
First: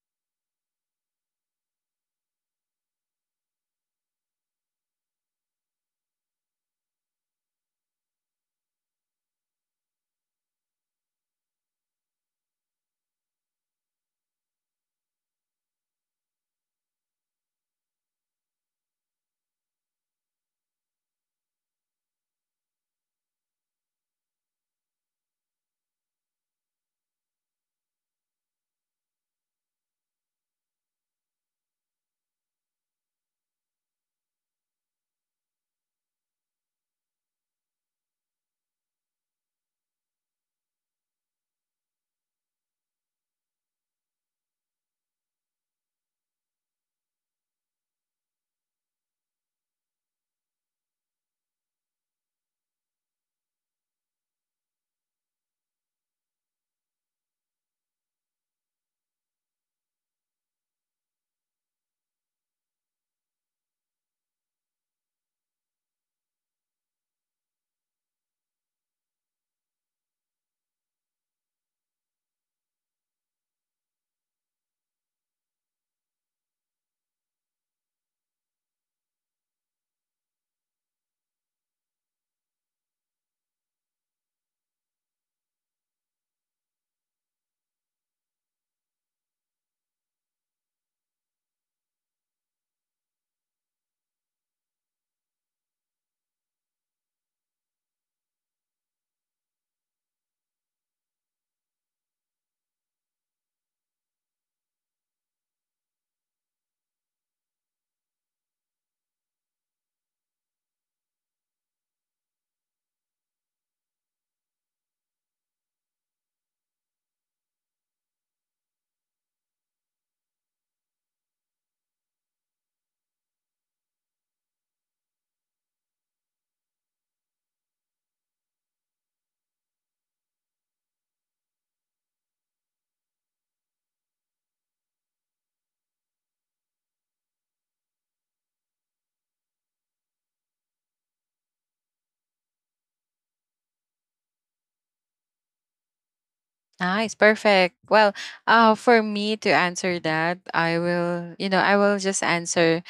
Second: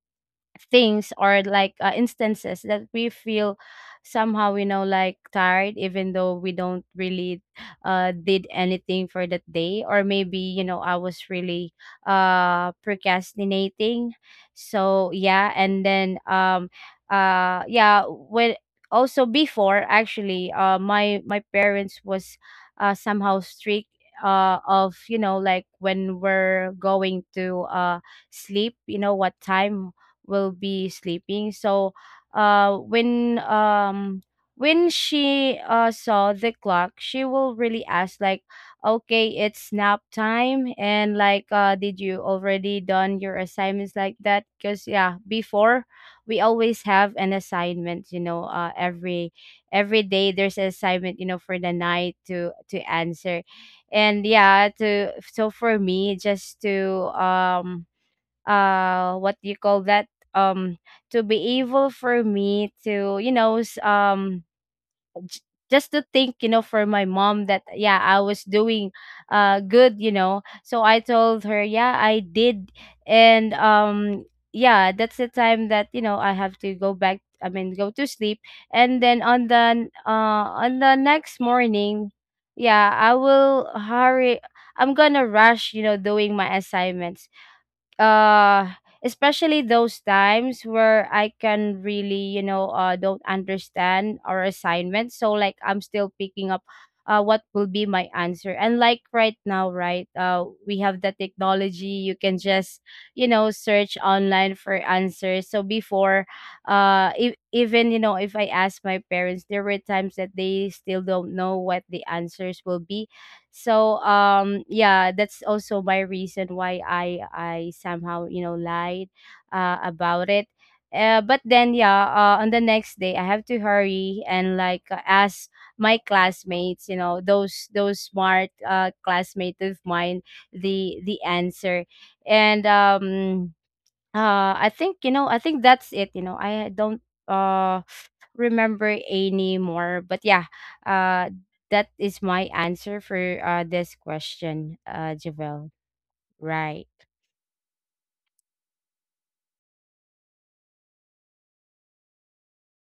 Speaker 2: things, or like, instances that we feel somehow, you know, like tired even though we don't really did anything for that day, or maybe, you know, I was really procrastinating. So yeah, and then, yeah, when, also before actually, my parents was, somehow strict, of, you know, like when we're going to, sleep, you know, what time will be sleeping. So when, when she saw the clock, she will really ask, like, okay, it's nap time, and like, did you already done your assignments, like that? Because yeah, before we always have an assignment, you know, every day there's an assignment, you know, for the night to answer. And yeah, to so for me just to, what do you call that, um to be able for me to, you know, j- just to think, you know, for my mom that yeah I was doing, good, you know. So I told her, yeah I did. And yeah, that's the time that, you know, I have to go back, I mean, go to sleep. And then on the next morning, yeah, I will hurry, I'm gonna rush, you know, doing my assignments, uh especially those times where I can really, you know, don't understand our assignment, so like I'm still picking up what will be my answer. And, like, right now, right, we have the technology, you can just, you know, search online for answers. So before, if, even you know if I ask my parents, there were times that they still don't know what the answers will be. So yeah, that's also my reason why I somehow, you know, lied, about it. But then, yeah, on the next day I have to hurry and, like, ask my classmates, you know, those smart, classmates of mine, the answer. And I think, you know, I think that's it, you know. I don't, uh remember any more, but yeah. Uh that is my answer for, this question, Javel. Right.
Speaker 1: Nice, perfect. Well, for me to answer that, I will, you know, I will just answer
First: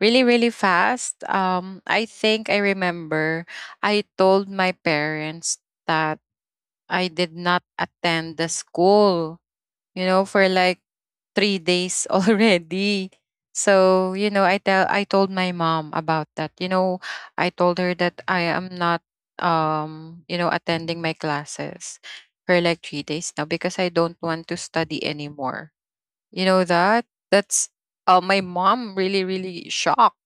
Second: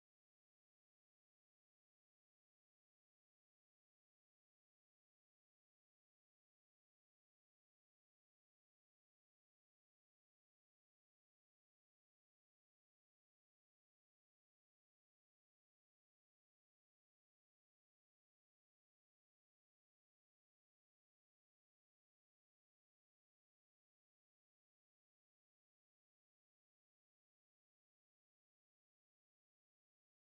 Speaker 1: really fast. I think I remember I told my parents that I did not attend the school, you know, for like 3 days already. So, you know, I told my mom about that. You know, I told her that I am not, you know, attending my classes for like 3 days now because I don't want to study anymore. You know that? That's my mom, really, really shocked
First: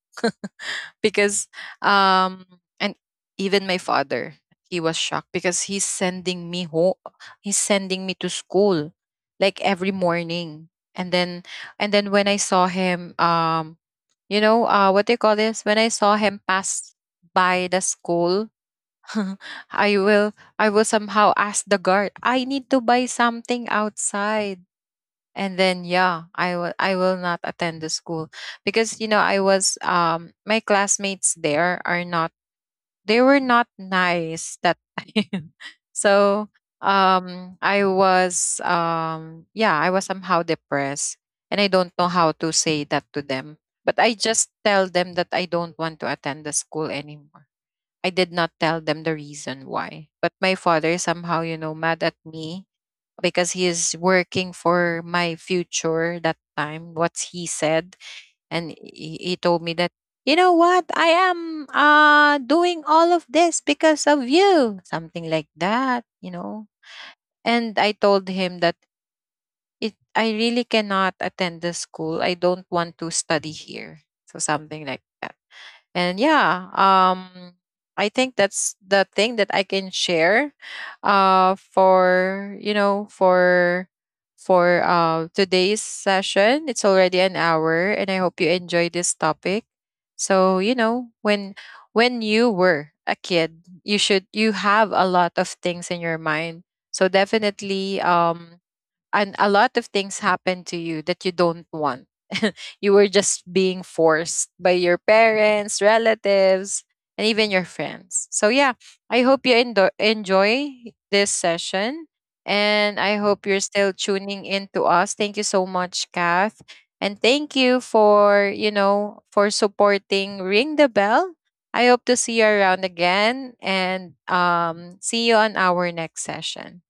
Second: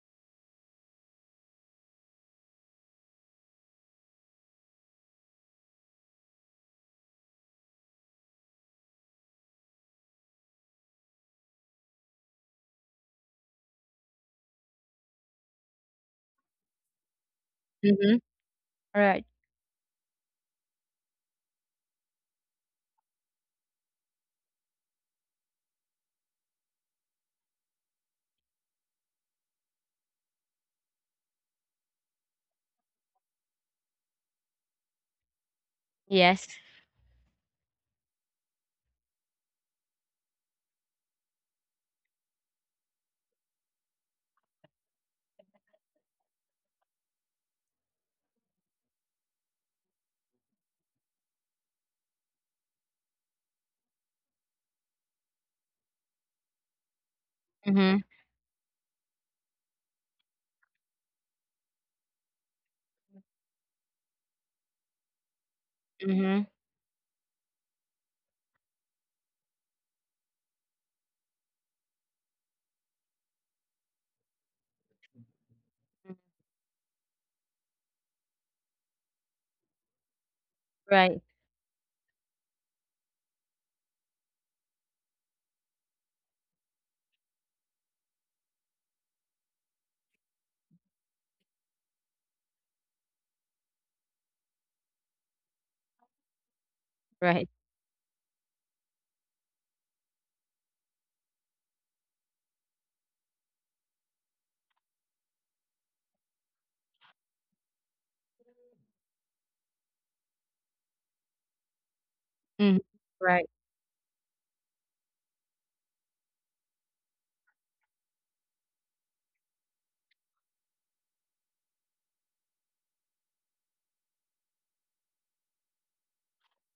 Speaker 1: because um and even my father, he was shocked because he's sending me to school like every morning. And then, and then when I saw him, what they call this, when I saw him pass by the
Speaker 2: Mm-hmm.
Speaker 1: school,
Speaker 2: Right.
Speaker 1: I will I will somehow ask the guard, I need to buy something outside. And then yeah, I will not attend the school because you know I was, my classmates there are not, they were not nice that time. So
Speaker 2: Yes.
Speaker 1: I was, yeah, I was somehow depressed and I don't know how to say that to them. But I just tell them that I don't want to attend the school anymore. I did not tell them the reason why. But my father somehow, you know, mad at me because he is working for my future that time, what he said.
Speaker 2: Mm-hmm.
Speaker 1: And he told me that, you know what, I am doing all of this because of you. Something like that, you
Speaker 2: Mm-hmm.
Speaker 1: know. And I told him that it, I really cannot attend the school. I don't want to study here. So something like that. And yeah, I think that's the thing that I can share,
Speaker 2: Right.
Speaker 1: for you know, for today's session. It's already an hour, and I hope you enjoy this topic. So you know, when you were a kid, you should, you have a lot of things in your mind. So
Speaker 2: Right.
Speaker 1: definitely, and a lot of things happen to you that you don't want. You were just being forced by your parents, relatives, and even your friends. So yeah, I hope you enjoy this session,
Speaker 2: Mm-hmm.
Speaker 1: and I hope you're
Speaker 2: Right.
Speaker 1: still tuning in to us. Thank you so much, Kath. And thank you for, you know, for supporting Ring the Bell. I hope to see you around again, and see you on our next session.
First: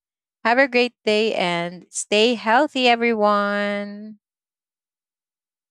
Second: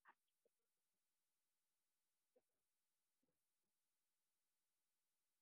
Speaker 1: Have a great day and stay healthy, everyone.